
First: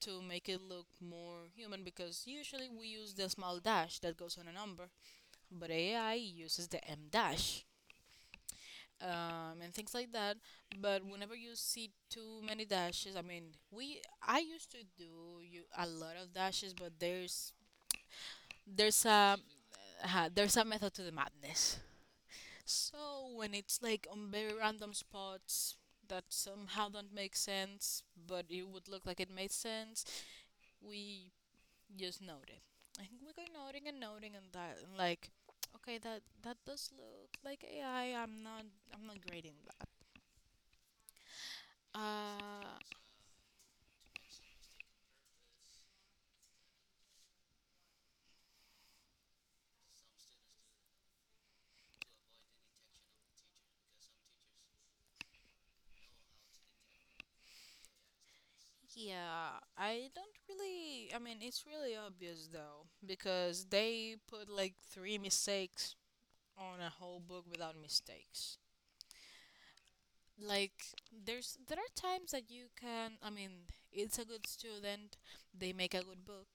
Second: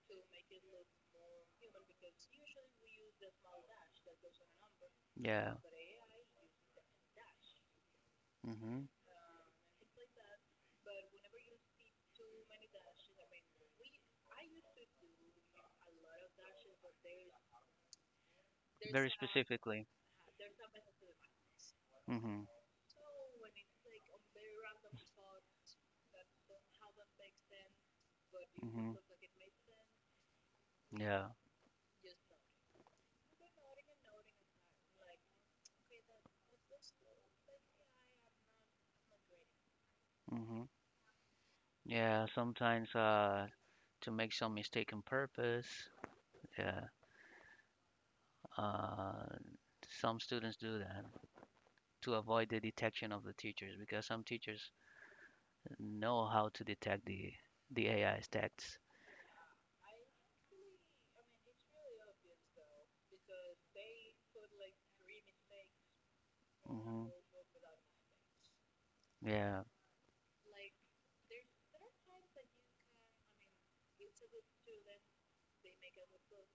[SPEAKER 2] to make it look more human because usually we use the small dash that goes on a number,
[SPEAKER 1] Yeah.
[SPEAKER 2] but AI uses the M dash,
[SPEAKER 1] Mm-hmm.
[SPEAKER 2] and things like that. But whenever you see too many dashes, I mean, we I used to do you a lot of dashes, but there's
[SPEAKER 1] Very
[SPEAKER 2] a
[SPEAKER 1] specifically.
[SPEAKER 2] there's a method to the madness.
[SPEAKER 1] Mm-hmm.
[SPEAKER 2] So when it's like on very random spots that somehow don't make sense, but it would
[SPEAKER 1] Mm-hmm.
[SPEAKER 2] look like it made sense,
[SPEAKER 1] Yeah.
[SPEAKER 2] we just note it. And we go noting and noting and that and like, okay, that does look like AI. I'm not grading that.
[SPEAKER 1] Mm-hmm. Yeah,
[SPEAKER 2] Uh,
[SPEAKER 1] sometimes to make some mistaken purpose. Yeah. Uh some students do that to avoid the detection of the teachers because some teachers know how to detect the AI's texts.
[SPEAKER 2] Yeah, I don't really. I mean, it's really obvious though, because they put like three mistakes on a
[SPEAKER 1] Mm-hmm.
[SPEAKER 2] whole book without mistakes.
[SPEAKER 1] Yeah.
[SPEAKER 2] Like, there are times that you can, I mean, it's a good student, they make a good book,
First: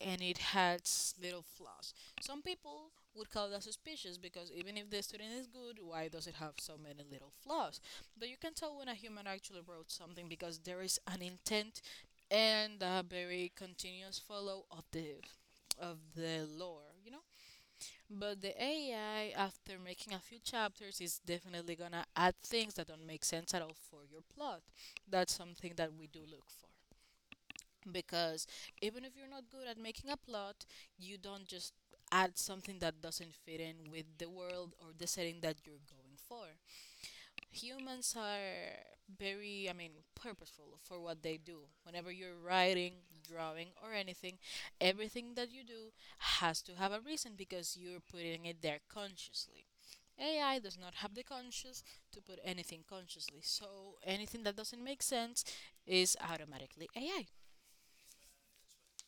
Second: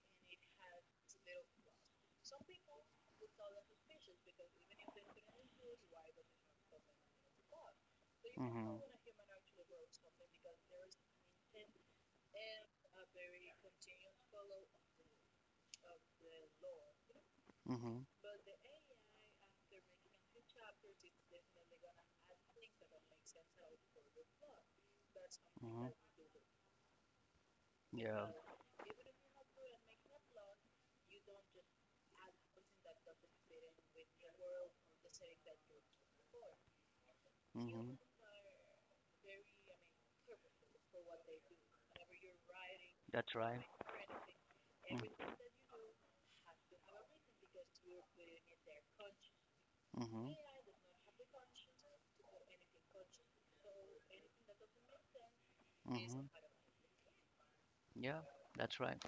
[SPEAKER 2] and it has little flaws. Some people would call that suspicious because even if the student is good, why does it have so many little flaws? But you can
[SPEAKER 1] Mm-hmm.
[SPEAKER 2] tell when a human actually wrote something because there is an intent and a very continuous follow of the lore.
[SPEAKER 1] Mm-hmm.
[SPEAKER 2] But the AI, after making a few chapters, is definitely gonna add things that don't make sense at all for your plot. That's something
[SPEAKER 1] Mm-hmm.
[SPEAKER 2] that we do look for.
[SPEAKER 1] Yeah.
[SPEAKER 2] Because even if you're not good at making a plot, you don't just add something that doesn't fit in with the world or the setting that you're going for.
[SPEAKER 1] Mm-hmm.
[SPEAKER 2] Humans are very, I mean, purposeful for what they do. Whenever you're writing,
[SPEAKER 1] That's right.
[SPEAKER 2] drawing, or anything,
[SPEAKER 1] Mm-hmm.
[SPEAKER 2] everything that you do has to have a reason because you're putting it there consciously. AI does not have the conscious to put anything consciously, so anything that doesn't make sense is
[SPEAKER 1] Mm-hmm.
[SPEAKER 2] automatically AI.
[SPEAKER 1] Yeah, that's right.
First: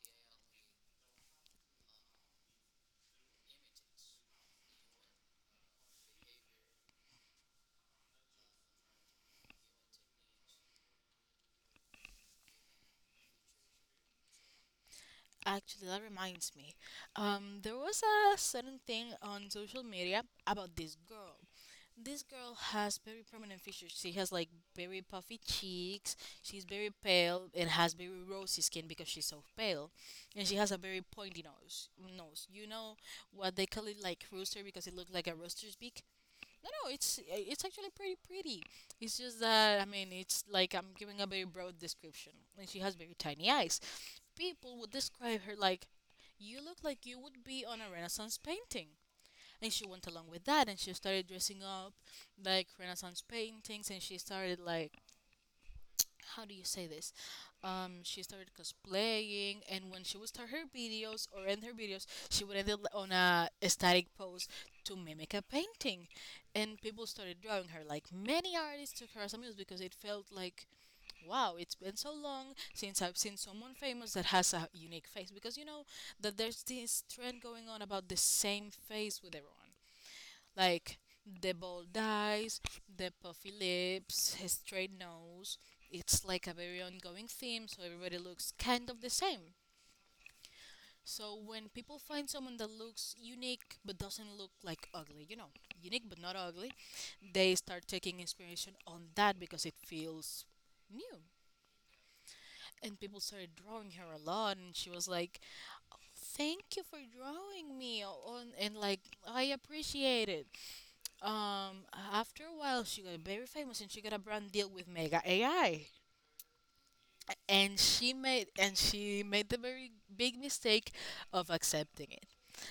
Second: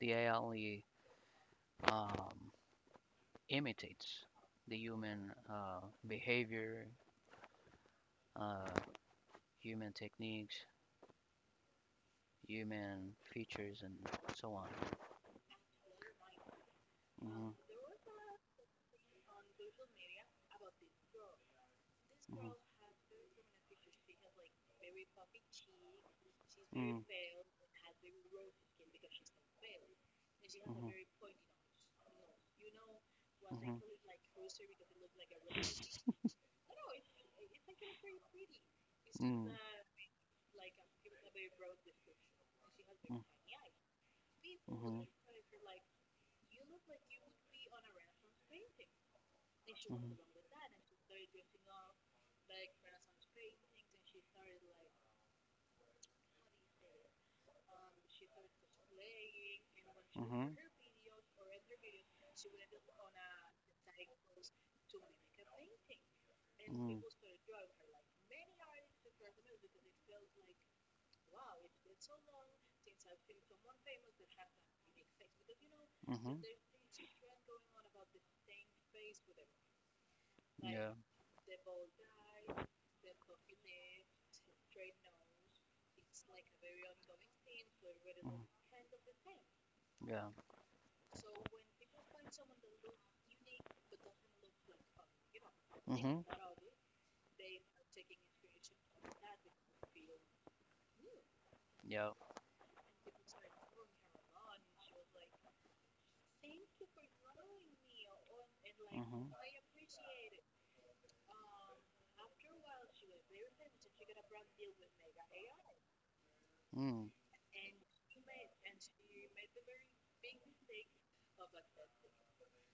[SPEAKER 1] The AI only, um, imitates the human, behavior, uh, human techniques, human features, and so on.
[SPEAKER 2] Actually, that reminds me.
[SPEAKER 1] Mm-hmm.
[SPEAKER 2] There was a certain thing on social media about this girl. This girl has very prominent features. She has like very puffy cheeks. She's very
[SPEAKER 1] Mm-hmm. Mm.
[SPEAKER 2] pale and has very rosy skin because she's so pale, and she has a very pointy nose. Nose, you know what they call it, like rooster, because it looks like a rooster's beak. No, no, it's actually pretty pretty. It's just that, I mean, it's like I'm giving a very broad description, and she has very tiny eyes. People would describe her like, you look like you would be on a Renaissance painting. And she went along with that, and she started dressing up like Renaissance paintings, and she started like, how do you say this? She started cosplaying, and when she would start her videos or end her videos, she would end it on a static pose to mimic a painting. And people started drawing her. Like, many artists took her as a muse because it felt like wow, it's been so long since I've seen someone famous that has a unique face because you know that there's this trend going on about the same face with everyone, like the bold eyes, the puffy lips, his straight nose. It's like a very ongoing theme, so everybody looks kind of the same.
[SPEAKER 1] Yeah.
[SPEAKER 2] So when people find someone that looks unique but doesn't look like ugly, you know, unique but not ugly, they start taking inspiration on that because it feels new.
[SPEAKER 1] Yeah.
[SPEAKER 2] And people started drawing her a lot, and she was like, "Thank you for drawing me," on and like
[SPEAKER 1] Mm-hmm.
[SPEAKER 2] I appreciate it. Um, After a while, she got very famous and she got a brand deal with Mega AI,
[SPEAKER 1] Mm.
[SPEAKER 2] and she made the very big mistake of accepting it.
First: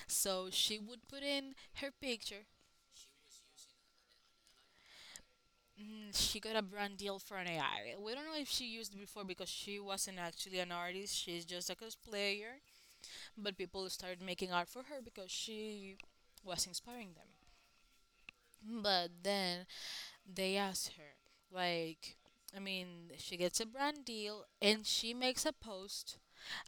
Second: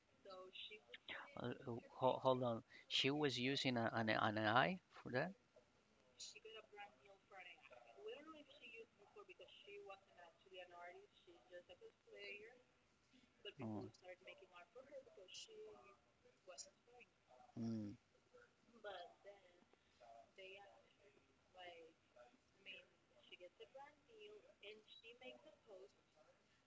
[SPEAKER 2] So she would put in her
[SPEAKER 1] Hold
[SPEAKER 2] picture.
[SPEAKER 1] on. She was using a, an eye for that.
[SPEAKER 2] She got a brand deal for an AI. We don't know if she used it before because she wasn't actually an artist. She's just a cosplayer. But
[SPEAKER 1] Mm.
[SPEAKER 2] people started making art for her because she was inspiring
[SPEAKER 1] Mm.
[SPEAKER 2] them. But then they ask her. Like, I mean, she gets a brand deal and she makes a post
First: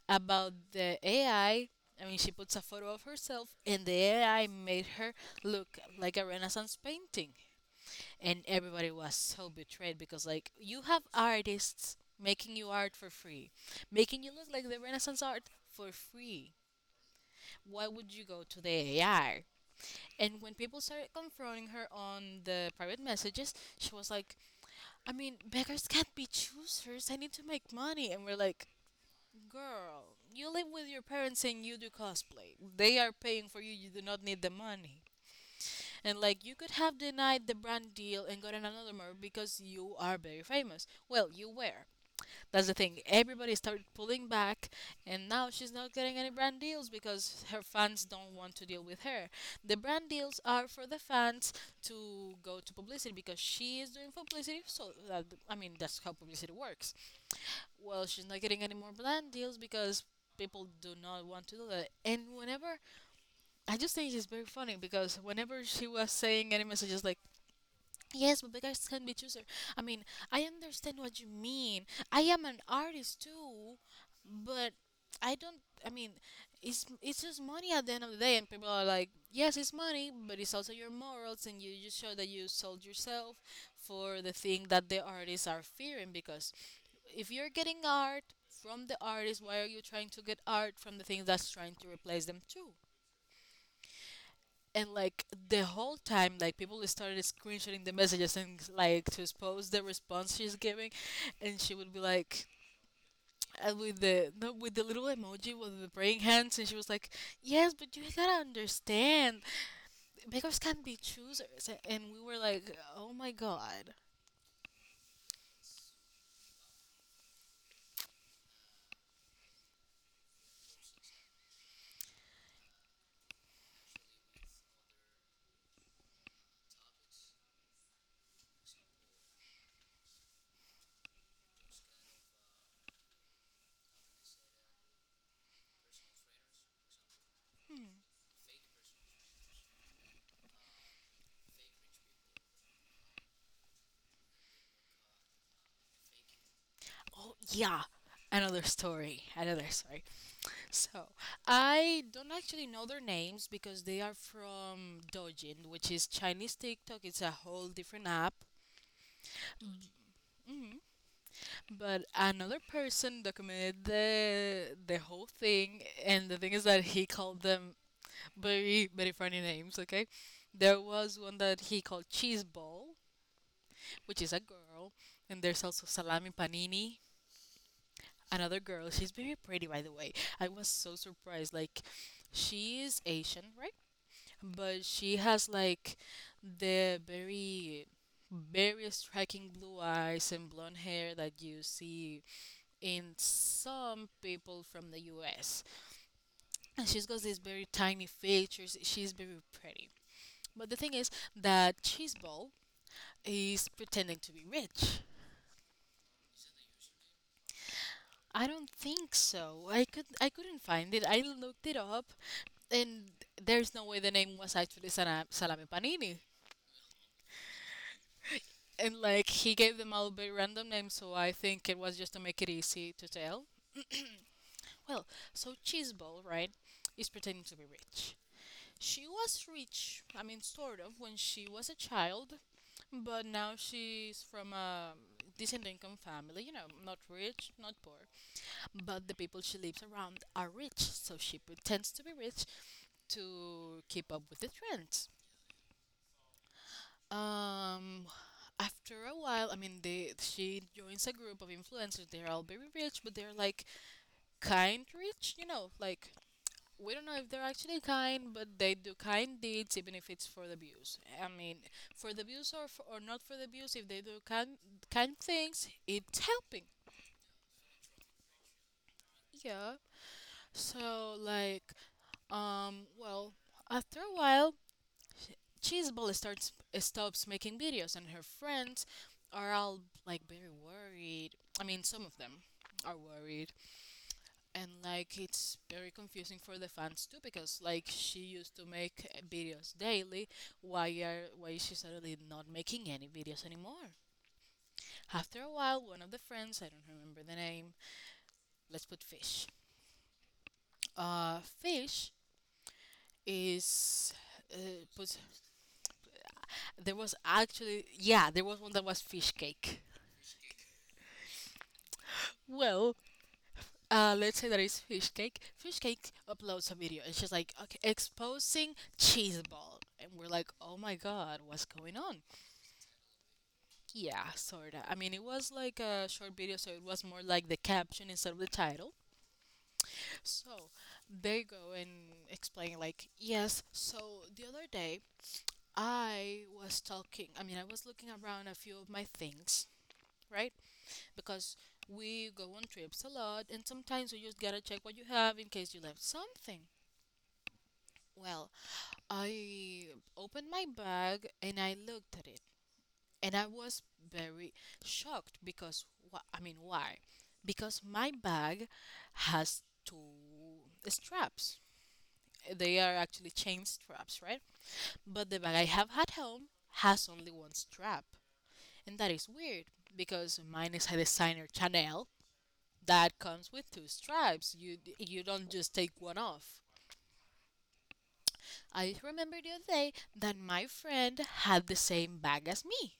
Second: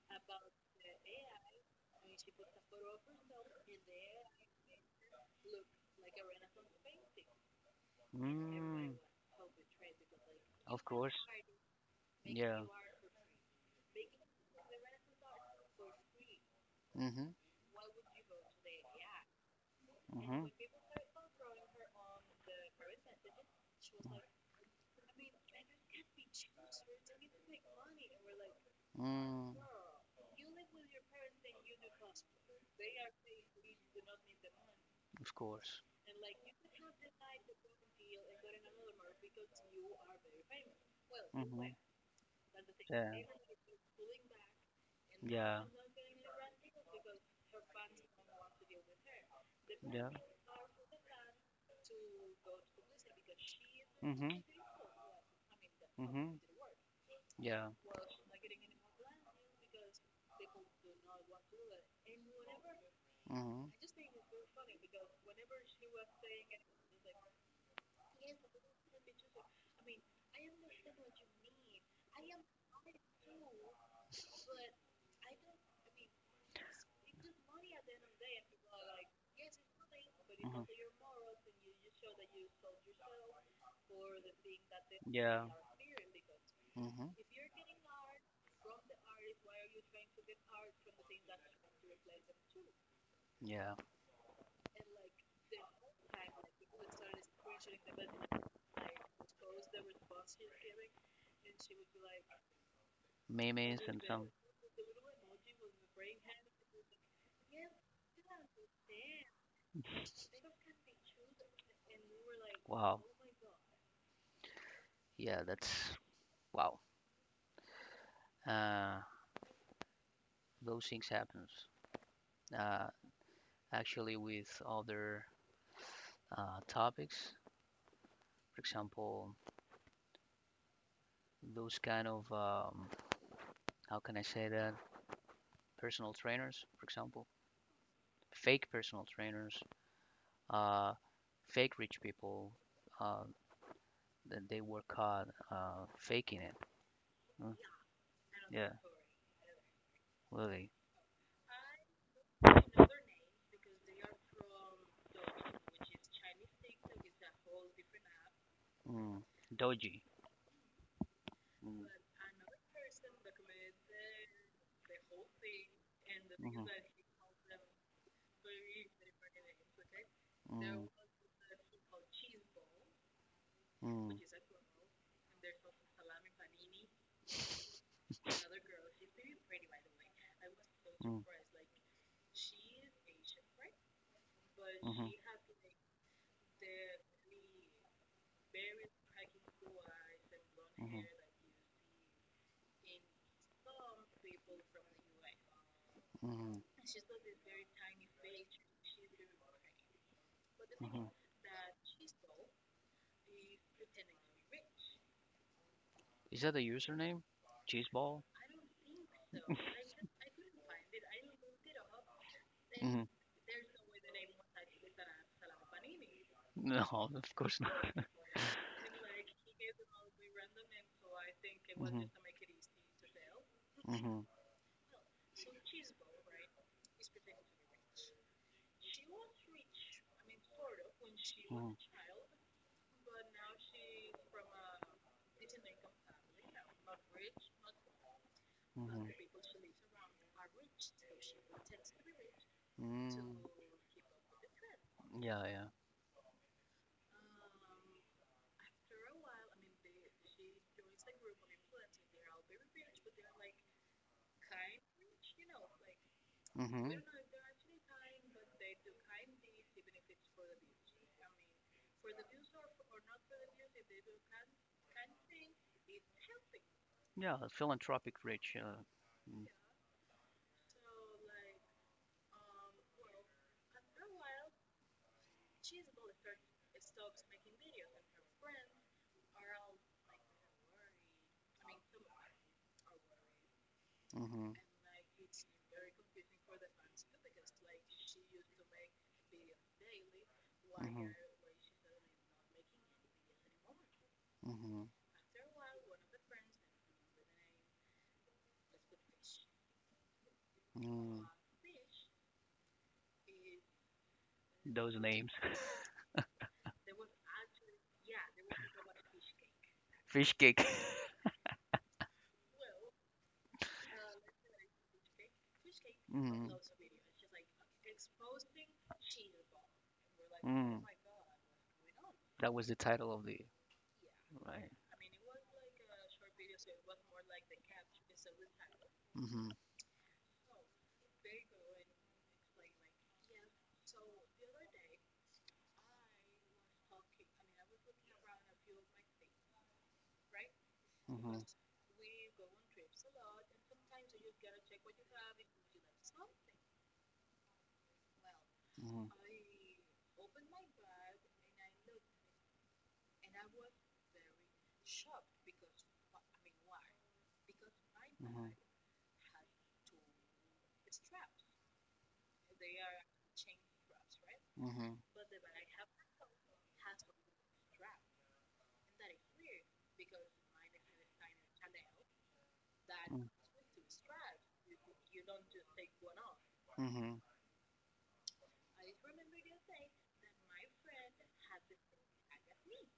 [SPEAKER 2] about the AI. I mean, she puts a photo of herself and the AI made her look like a Renaissance painting. And everybody
[SPEAKER 1] Mm.
[SPEAKER 2] was so betrayed because, like, you
[SPEAKER 1] Of
[SPEAKER 2] have
[SPEAKER 1] course.
[SPEAKER 2] artists making
[SPEAKER 1] Yeah.
[SPEAKER 2] you art for free, making you look like the Renaissance art for free.
[SPEAKER 1] Mm-hmm.
[SPEAKER 2] Why would you go to the AI? And
[SPEAKER 1] Mm-hmm.
[SPEAKER 2] when people started confronting her on the private messages, she was like, I mean, beggars can't be choosers. I need to make money. And we're like,
[SPEAKER 1] Mm.
[SPEAKER 2] girl, you live with your parents and you do cosplay. They are paying for you. You do not need the money.
[SPEAKER 1] Of course.
[SPEAKER 2] And like, you could have denied the brand deal and gotten another more because you are very famous. Well, you
[SPEAKER 1] Mm-hmm.
[SPEAKER 2] were. That's the thing.
[SPEAKER 1] Yeah.
[SPEAKER 2] Everybody started pulling back, and now
[SPEAKER 1] Yeah.
[SPEAKER 2] she's not getting any brand deals because her fans don't want to deal with her. The brand
[SPEAKER 1] Yeah.
[SPEAKER 2] deals are for the fans to go to publicity because she is doing
[SPEAKER 1] Mm-hmm.
[SPEAKER 2] publicity. So that I mean, that's how
[SPEAKER 1] Mm-hmm.
[SPEAKER 2] publicity works.
[SPEAKER 1] Yeah.
[SPEAKER 2] Well, she's not getting any more brand deals because people do not want to do that. And whenever I
[SPEAKER 1] Mm-hmm.
[SPEAKER 2] just think it's very funny because whenever she was saying any messages like yes, but beggars can be choosers. I mean, I understand what you mean. I am an artist too, but I don't. I mean, it's just money at the end of the day, and people are like, yes, it's money, but it's
[SPEAKER 1] Mhm.
[SPEAKER 2] also your morals, and you just show that you sold yourself for the thing that the
[SPEAKER 1] Yeah.
[SPEAKER 2] artists are fearing. Because
[SPEAKER 1] Hmm.
[SPEAKER 2] if you're getting art from the artist, why are you trying to get art from the thing that's trying to replace them too?
[SPEAKER 1] Yeah.
[SPEAKER 2] And like the whole time, like, people started screenshotting the messages and like to expose the response she's giving, and she would be like
[SPEAKER 1] Memes
[SPEAKER 2] with
[SPEAKER 1] and some.
[SPEAKER 2] the no, with the little emoji with the praying hands, and she was like yes but you gotta understand beggars can be choosers. A- and we were like
[SPEAKER 1] Wow.
[SPEAKER 2] oh my god.
[SPEAKER 1] Yeah, that's wow. Uh, those things happens. Uh, Actually, with other topics, for example, those kind of how can I say that, personal trainers, for example, fake personal trainers, uh, fake rich people. Uh, that they work hard faking it.
[SPEAKER 2] Oh
[SPEAKER 1] Mm.
[SPEAKER 2] yeah, another
[SPEAKER 1] Yeah,
[SPEAKER 2] story, another story.
[SPEAKER 1] really.
[SPEAKER 2] So I don't actually know their names because they are from Dojin, which is Chinese TikTok. It's a whole different app.
[SPEAKER 1] Mm. Dodgy. Mm.
[SPEAKER 2] But another person documented the whole thing, and the thing is
[SPEAKER 1] Mhm.
[SPEAKER 2] that he called them very very funny names. Okay,
[SPEAKER 1] Mm.
[SPEAKER 2] there
[SPEAKER 1] Mm.
[SPEAKER 2] was one that he called Cheese Ball,
[SPEAKER 1] Mm.
[SPEAKER 2] which is a girl, and there's also Salami Panini, another girl. She's very pretty, by the way. I was so surprised. Like, she is Asian, right? But she has like the very very striking blue eyes and blonde
[SPEAKER 1] Mhm.
[SPEAKER 2] hair that you see and some people from the US.
[SPEAKER 1] Mhm. Mhm.
[SPEAKER 2] And she's got these very tiny features. She's very pretty. But the thing is
[SPEAKER 1] Mhm.
[SPEAKER 2] that Cheeseball is pretending to be rich.
[SPEAKER 1] Is that the username? Cheeseball?
[SPEAKER 2] I don't think so. I couldn't find it. I looked it up
[SPEAKER 1] Mm-hmm.
[SPEAKER 2] and there's no way the name was actually Sala- Salame Panini.
[SPEAKER 1] No, [LAUGHS] of course not.
[SPEAKER 2] And like he gave them all very random names, so I think it was
[SPEAKER 1] Mm-hmm.
[SPEAKER 2] just to make it easy to tell.
[SPEAKER 1] Mm-hmm. Mm-hmm.
[SPEAKER 2] Well, so Cheeseball, right, is pretending to be rich. She was rich, I mean, sort of, when she was a child, but now she's from a decent income family, you know, not rich, not poor.
[SPEAKER 1] Mm-hmm.
[SPEAKER 2] But the people she lives around are rich, so she pretends to be rich
[SPEAKER 1] Mm.
[SPEAKER 2] to keep up with the trends.
[SPEAKER 1] Yeah, yeah.
[SPEAKER 2] Um, After a while, I mean, they she joins a group of influencers. They're all very rich, but they're like kind rich, you know, like we
[SPEAKER 1] Mm-hmm.
[SPEAKER 2] don't know if they're actually kind, but they do kind deeds even if it's for the views. I mean, for the views or for, or not for the views, if they do kind things, it's helping.
[SPEAKER 1] Yeah, philanthropic rich.
[SPEAKER 2] Yeah. So like, well, after a while, Cheeseball starts stops making videos, and her friends are all like very worried. I mean, some of them are worried,
[SPEAKER 1] Mm-hmm.
[SPEAKER 2] and like it's very confusing for the fans too because like she used to make videos daily. Why is she suddenly not
[SPEAKER 1] Mm-hmm.
[SPEAKER 2] making any videos anymore?
[SPEAKER 1] Mm-hmm.
[SPEAKER 2] After a while, one of the friends, I don't remember the name, let's put Fish.
[SPEAKER 1] Mm.
[SPEAKER 2] Fish is uh,
[SPEAKER 1] Those
[SPEAKER 2] put,
[SPEAKER 1] names. [LAUGHS]
[SPEAKER 2] there was actually, yeah, there was one that was Fish Cake.
[SPEAKER 1] Fish cake.
[SPEAKER 2] Well, let's say that it's Fish Cake. Fish Cake
[SPEAKER 1] Mm.
[SPEAKER 2] uploads a video, and she's like, "Okay, exposing Cheese Ball," and we're like, "Oh
[SPEAKER 1] Mm.
[SPEAKER 2] my god, what's going on?"
[SPEAKER 1] That was the title of the
[SPEAKER 2] Yeah,
[SPEAKER 1] right.
[SPEAKER 2] sorta. I mean, it was like a short video, so it was more like the caption instead of the title.
[SPEAKER 1] Mm-hmm.
[SPEAKER 2] So they go and explain, like, yes, so the other day I was talking, I mean, I was looking around a few of my things, right?
[SPEAKER 1] Mm-hmm.
[SPEAKER 2] Because we go on trips a lot, and sometimes you just gotta check what you have in case you left something. Well,
[SPEAKER 1] Mm-hmm.
[SPEAKER 2] I opened my bag and I looked at it, and I was very shocked because wh- I mean why? Because my bag has two straps. They are actually chain straps, right?
[SPEAKER 1] Mm-hmm. Mm-hmm.
[SPEAKER 2] But the bag I have at home has only one strap, and that is weird because mine is a designer Chanel that comes with two straps. You don't just take one off.
[SPEAKER 1] Mm-hmm. Mm-hmm.
[SPEAKER 2] I remember the other day that my friend had the same bag as me.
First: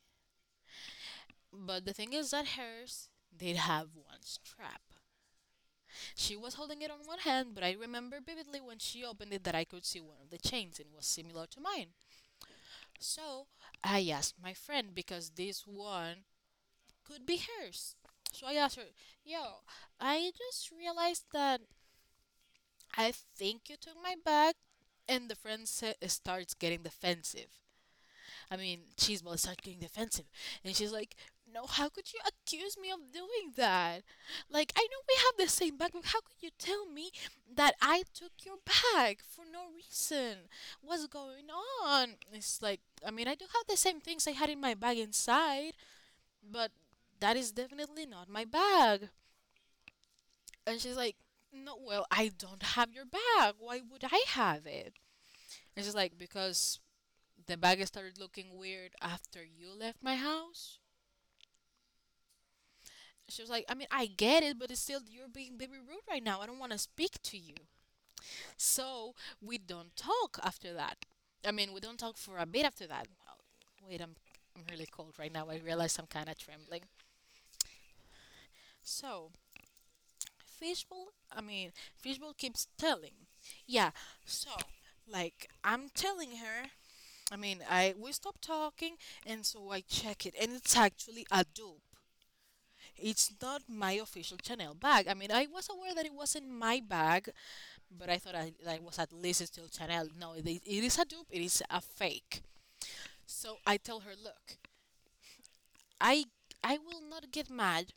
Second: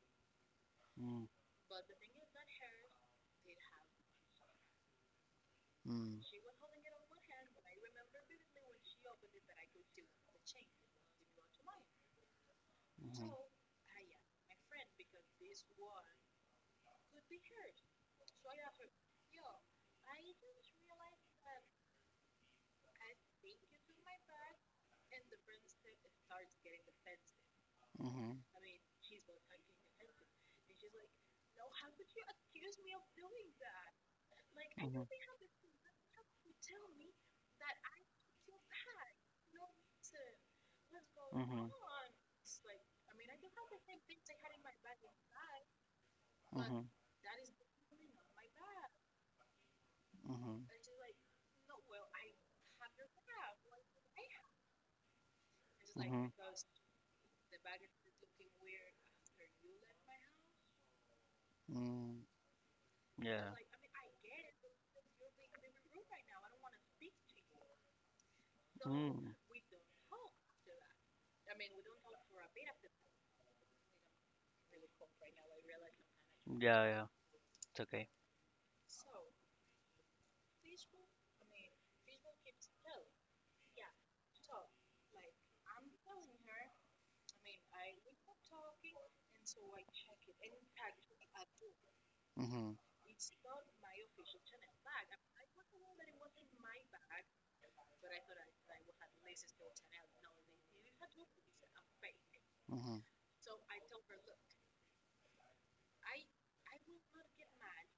[SPEAKER 1] Mm-hmm.
[SPEAKER 2] But the thing is that hers did have one strap. She
[SPEAKER 1] Mm-hmm.
[SPEAKER 2] was holding it on one hand, but I remember vividly when she opened it that I could see one of the chains and it was similar to mine.
[SPEAKER 1] Mm-hmm.
[SPEAKER 2] So I asked my friend because this one could be hers. So I asked her, yo, I just realized that I think you took my bag. And the friend sa- starts getting defensive. I mean, Chismo started getting defensive, and she's like, "No, how could you accuse me of doing that? Like, I know
[SPEAKER 1] Mm-hmm.
[SPEAKER 2] we have the same bag, but how could you tell me that I took your bag for no reason? What's going
[SPEAKER 1] Mm-hmm.
[SPEAKER 2] on?" It's like, I mean, I do have the same things I had in my bag inside, but that is definitely not my bag. And she's like, "No, well, I don't have your bag. Why would I have it?" And she's like,
[SPEAKER 1] Mm-hmm.
[SPEAKER 2] "Because." The bag started looking weird after you left my house.
[SPEAKER 1] Mm-hmm.
[SPEAKER 2] She was
[SPEAKER 1] Yeah.
[SPEAKER 2] like, I mean, I get it, but it's still, you're being very rude right now. I don't want to speak to you. So
[SPEAKER 1] Mm.
[SPEAKER 2] we don't talk after that. I mean, we don't talk for a bit after that. Oh, wait, I'm really cold right now. I realize I'm kind of trembling.
[SPEAKER 1] Yeah, yeah. It's okay.
[SPEAKER 2] So, Fishbowl, I mean, Fishbowl keeps telling. Yeah, so, like, I'm telling her, I mean, I we stop talking, and so I check it, and it's actually a dupe.
[SPEAKER 1] Mm-hmm.
[SPEAKER 2] It's not my official Chanel bag. I mean, I was aware that it wasn't my bag but I thought that was at least still Chanel. No, it is a dupe. It is a fake.
[SPEAKER 1] Mm-hmm.
[SPEAKER 2] So I tell her, look, I I will not get mad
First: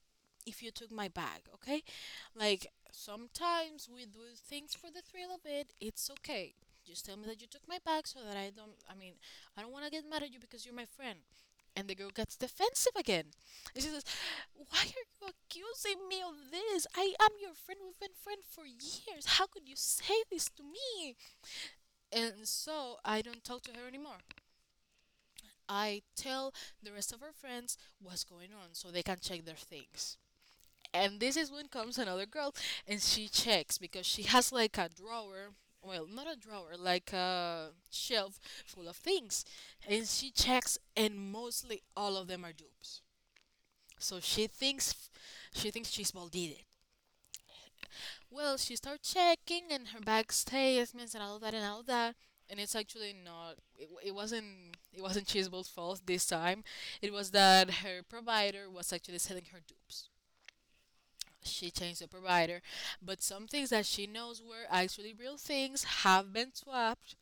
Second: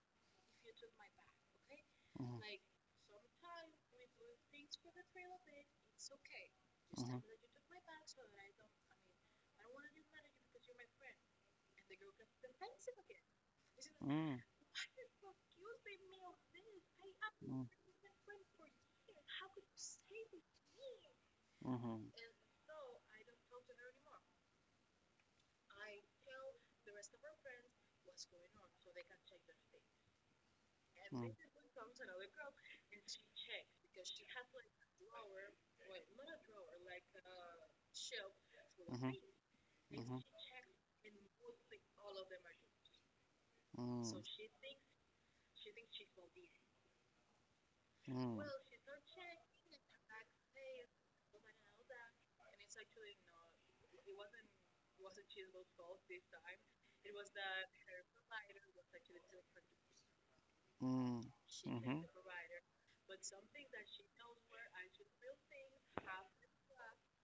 [SPEAKER 2] if you took my bag, okay?
[SPEAKER 1] Mm-hmm.
[SPEAKER 2] Like sometimes we do things for the thrill of it. It's okay. Just tell
[SPEAKER 1] Mm-hmm.
[SPEAKER 2] me that you took my bag so that I don't. I mean, I don't want to get mad at you because you're my friend. And the girl gets defensive again. And she says,
[SPEAKER 1] Mm.
[SPEAKER 2] why are you accusing me of this? I am your
[SPEAKER 1] Mm.
[SPEAKER 2] friend. We've been friends for years. How could you say this to me?
[SPEAKER 1] Mhm.
[SPEAKER 2] And so I don't talk to her anymore. I tell the rest of her friends what's going on so they can check their things. And
[SPEAKER 1] Mm.
[SPEAKER 2] this is when comes another girl and she checks because she has like a drawer, well, not a drawer, like a shelf full of
[SPEAKER 1] Mhm.
[SPEAKER 2] things. And
[SPEAKER 1] Mhm.
[SPEAKER 2] she checks and mostly all of them are dupes.
[SPEAKER 1] So
[SPEAKER 2] So
[SPEAKER 1] mm.
[SPEAKER 2] she thinks she's balded.
[SPEAKER 1] Mm.
[SPEAKER 2] Well, she started checking and her bag statements and all that and all that. And it's actually not. It, w- it wasn't. It wasn't Chisbolt's fault this time. It was that her provider was actually selling her dupes.
[SPEAKER 1] Mm.
[SPEAKER 2] She changed
[SPEAKER 1] Mhm.
[SPEAKER 2] the provider, but some things that she knows were actually real things have been swapped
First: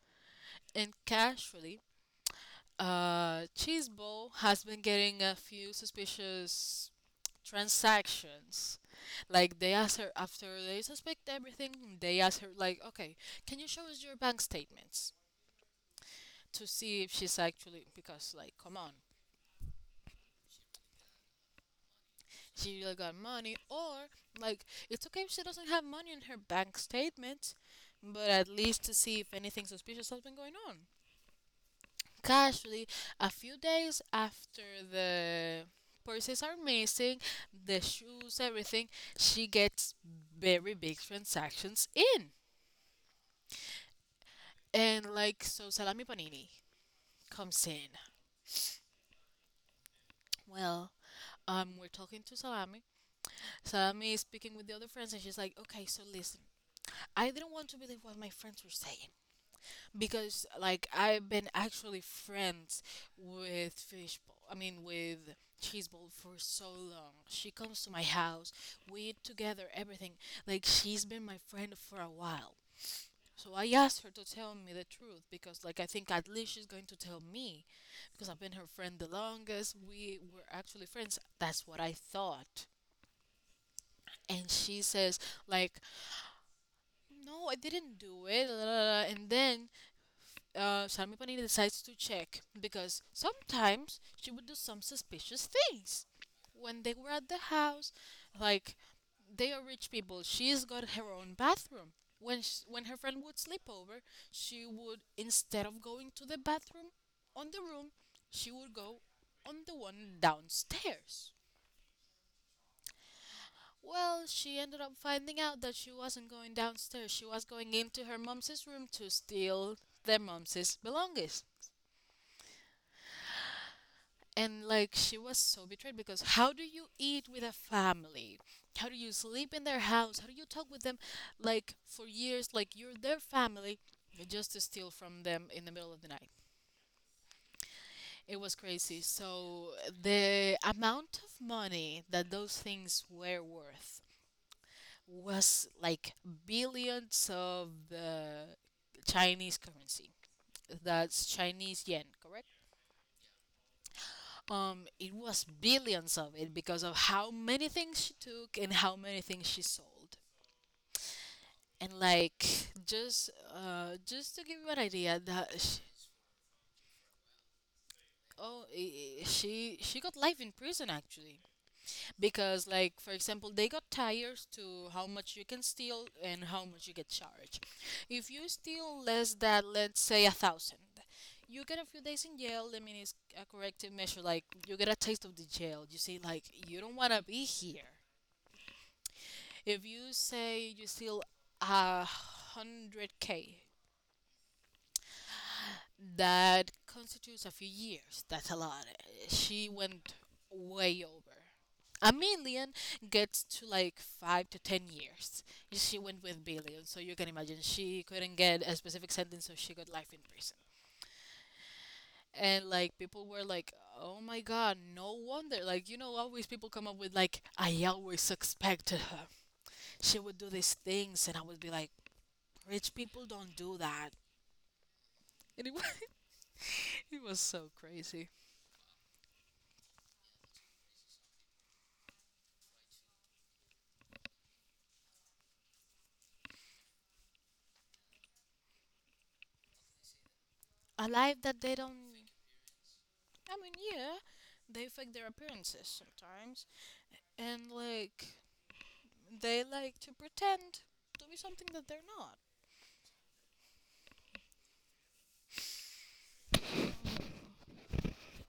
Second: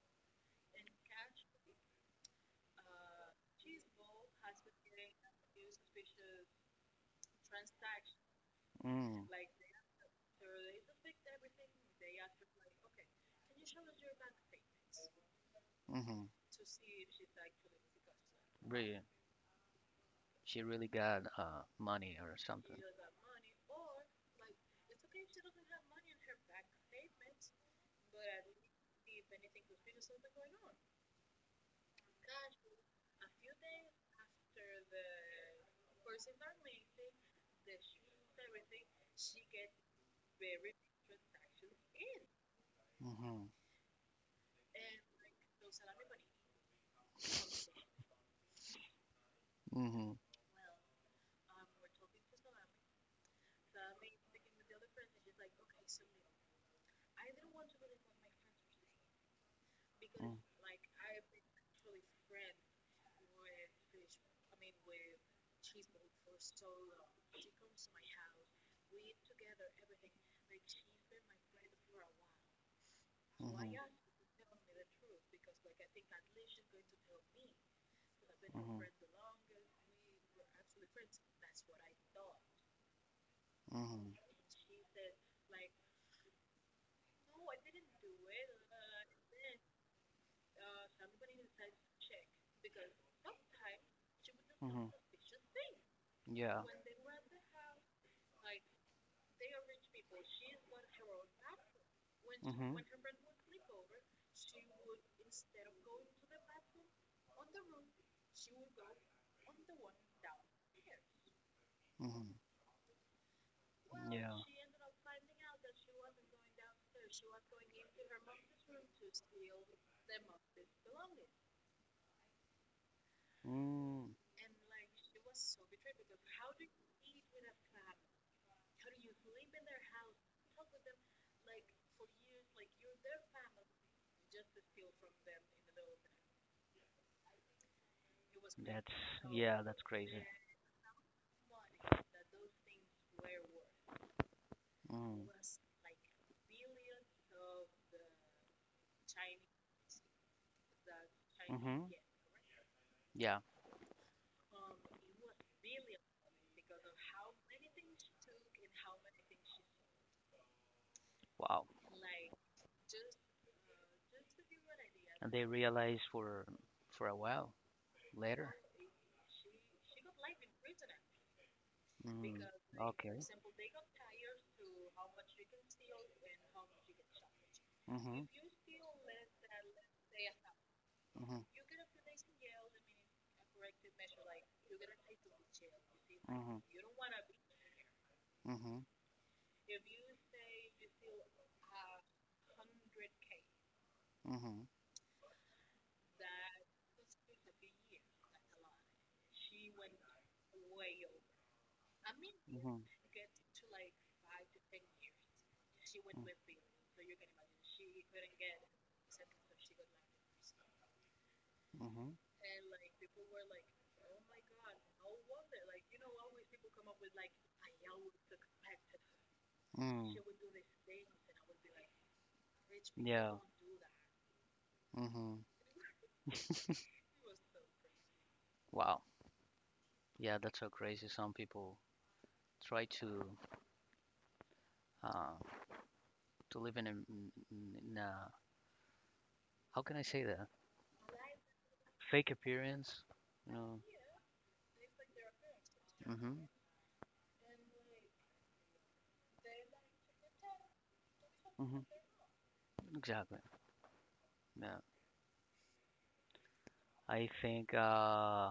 [SPEAKER 2] and casually Cheese Ball has been getting a few suspicious transactions.
[SPEAKER 1] Mm.
[SPEAKER 2] Like they ask her after they suspect everything, they ask her like, "Okay, can you show us your bank statements?"
[SPEAKER 1] Mhm.
[SPEAKER 2] to see if she's actually, because like, come on,
[SPEAKER 1] Brilliant. She really got money or something.
[SPEAKER 2] she really got money. Or like, it's okay if she doesn't have money in her bank statement, but at least to see if anything suspicious has been going on. Casually, a few days after the purses are missing, the shoes, everything, she gets very big transactions in.
[SPEAKER 1] Mhm.
[SPEAKER 2] And like, so Salami Panini comes in.
[SPEAKER 1] Mhm.
[SPEAKER 2] Well, we're talking to Salami. Salami is speaking with the other friends, and she's like, okay, so listen, I didn't want to believe what my friends were saying,
[SPEAKER 1] Mm.
[SPEAKER 2] because like I've been actually friends with fishbowl. I mean with cheeseball for so long. She comes to my house. We eat together. Everything. Like she's been my friend for a while. So I
[SPEAKER 1] Mhm.
[SPEAKER 2] asked her to tell me the truth, because like I think at least she's going to tell me because I've been her
[SPEAKER 1] Mhm.
[SPEAKER 2] friend the longest. We were
[SPEAKER 1] Mhm.
[SPEAKER 2] actually friends. That's what I thought.
[SPEAKER 1] Mhm.
[SPEAKER 2] And she says like, "No, I didn't do it. La, la, la." And then Sarmipani decides to check because sometimes she would do some suspicious things
[SPEAKER 1] Yeah.
[SPEAKER 2] when they were at the house. Like, they are rich people. She's got her own bathroom. When, sh
[SPEAKER 1] Mhm.
[SPEAKER 2] when her friend would sleep over, she would, instead of going to the bathroom on the room, she would go on the one downstairs.
[SPEAKER 1] Mhm.
[SPEAKER 2] Well,
[SPEAKER 1] Yeah.
[SPEAKER 2] she ended up finding out that she wasn't going downstairs. She was going into her mom's room to steal their mom's belongings.
[SPEAKER 1] Mm.
[SPEAKER 2] And like, she was so betrayed, because how do you eat with a family, how do you sleep in their house, how do you talk with them, like for years, like you're their family, just to steal from them in the middle of the night? It was
[SPEAKER 1] That's
[SPEAKER 2] crazy.
[SPEAKER 1] yeah,
[SPEAKER 2] So
[SPEAKER 1] that's crazy.
[SPEAKER 2] the amount of money that those things were worth
[SPEAKER 1] Mm.
[SPEAKER 2] was like billions of the Chinese currency. That's Chinese
[SPEAKER 1] Mhm.
[SPEAKER 2] yen, correct?
[SPEAKER 1] Yeah.
[SPEAKER 2] It was billions of it because of how many things she took and how many things she sold.
[SPEAKER 1] Wow.
[SPEAKER 2] And like, just to give you an idea
[SPEAKER 1] And they
[SPEAKER 2] that sh-
[SPEAKER 1] realized for a while later.
[SPEAKER 2] oh, she got life in prison actually,
[SPEAKER 1] Mm.
[SPEAKER 2] because like for
[SPEAKER 1] Okay.
[SPEAKER 2] example they got tires to how much you can steal and how much you get charged.
[SPEAKER 1] Mhm. Mhm.
[SPEAKER 2] If you steal less than, let's say, 1,000, you get a few days in jail. I mean, it's a corrective measure. Like you get a taste of the jail. You see, like
[SPEAKER 1] Mhm.
[SPEAKER 2] you don't wanna be here.
[SPEAKER 1] Mhm.
[SPEAKER 2] If you say you steal 100K,
[SPEAKER 1] Mhm.
[SPEAKER 2] that constitutes a few years. That's a lot. She went way over. 1 million
[SPEAKER 1] Mm-hmm.
[SPEAKER 2] gets to like 5 to 10 years. She went with billion, so you can imagine she couldn't get a specific sentence, so she got life in prison.
[SPEAKER 1] Mm-hmm.
[SPEAKER 2] And like people were like, "Oh my god, no wonder!" Like, you know, always people come up with like, "I always suspected her.
[SPEAKER 1] Mm.
[SPEAKER 2] She would do these things," and I would be like, rich people
[SPEAKER 1] Yeah.
[SPEAKER 2] don't do that.
[SPEAKER 1] Mm-hmm.
[SPEAKER 2] And it was, [LAUGHS] it was so crazy.
[SPEAKER 1] Wow. Yeah, that's so crazy. Some people try uh, to live in a in a, how can I say that?
[SPEAKER 2] A life that they don't.
[SPEAKER 1] Fake appearance. You
[SPEAKER 2] I mean,
[SPEAKER 1] know,
[SPEAKER 2] yeah, they fake their appearances
[SPEAKER 1] mm-hmm.
[SPEAKER 2] sometimes, and like they like to pretend to be something
[SPEAKER 1] Mm-hmm.
[SPEAKER 2] that they're not.
[SPEAKER 1] Exactly. Yeah. I think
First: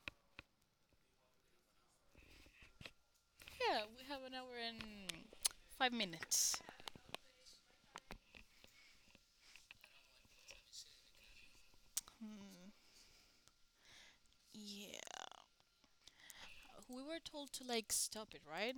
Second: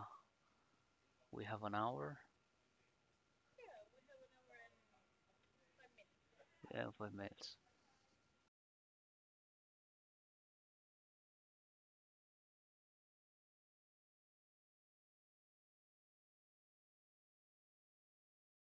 [SPEAKER 1] we have an hour
[SPEAKER 2] Yeah, we have an hour and 5 minutes.
[SPEAKER 1] and 5 minutes.
[SPEAKER 2] Hmm. Yeah, we were told to like stop it, right?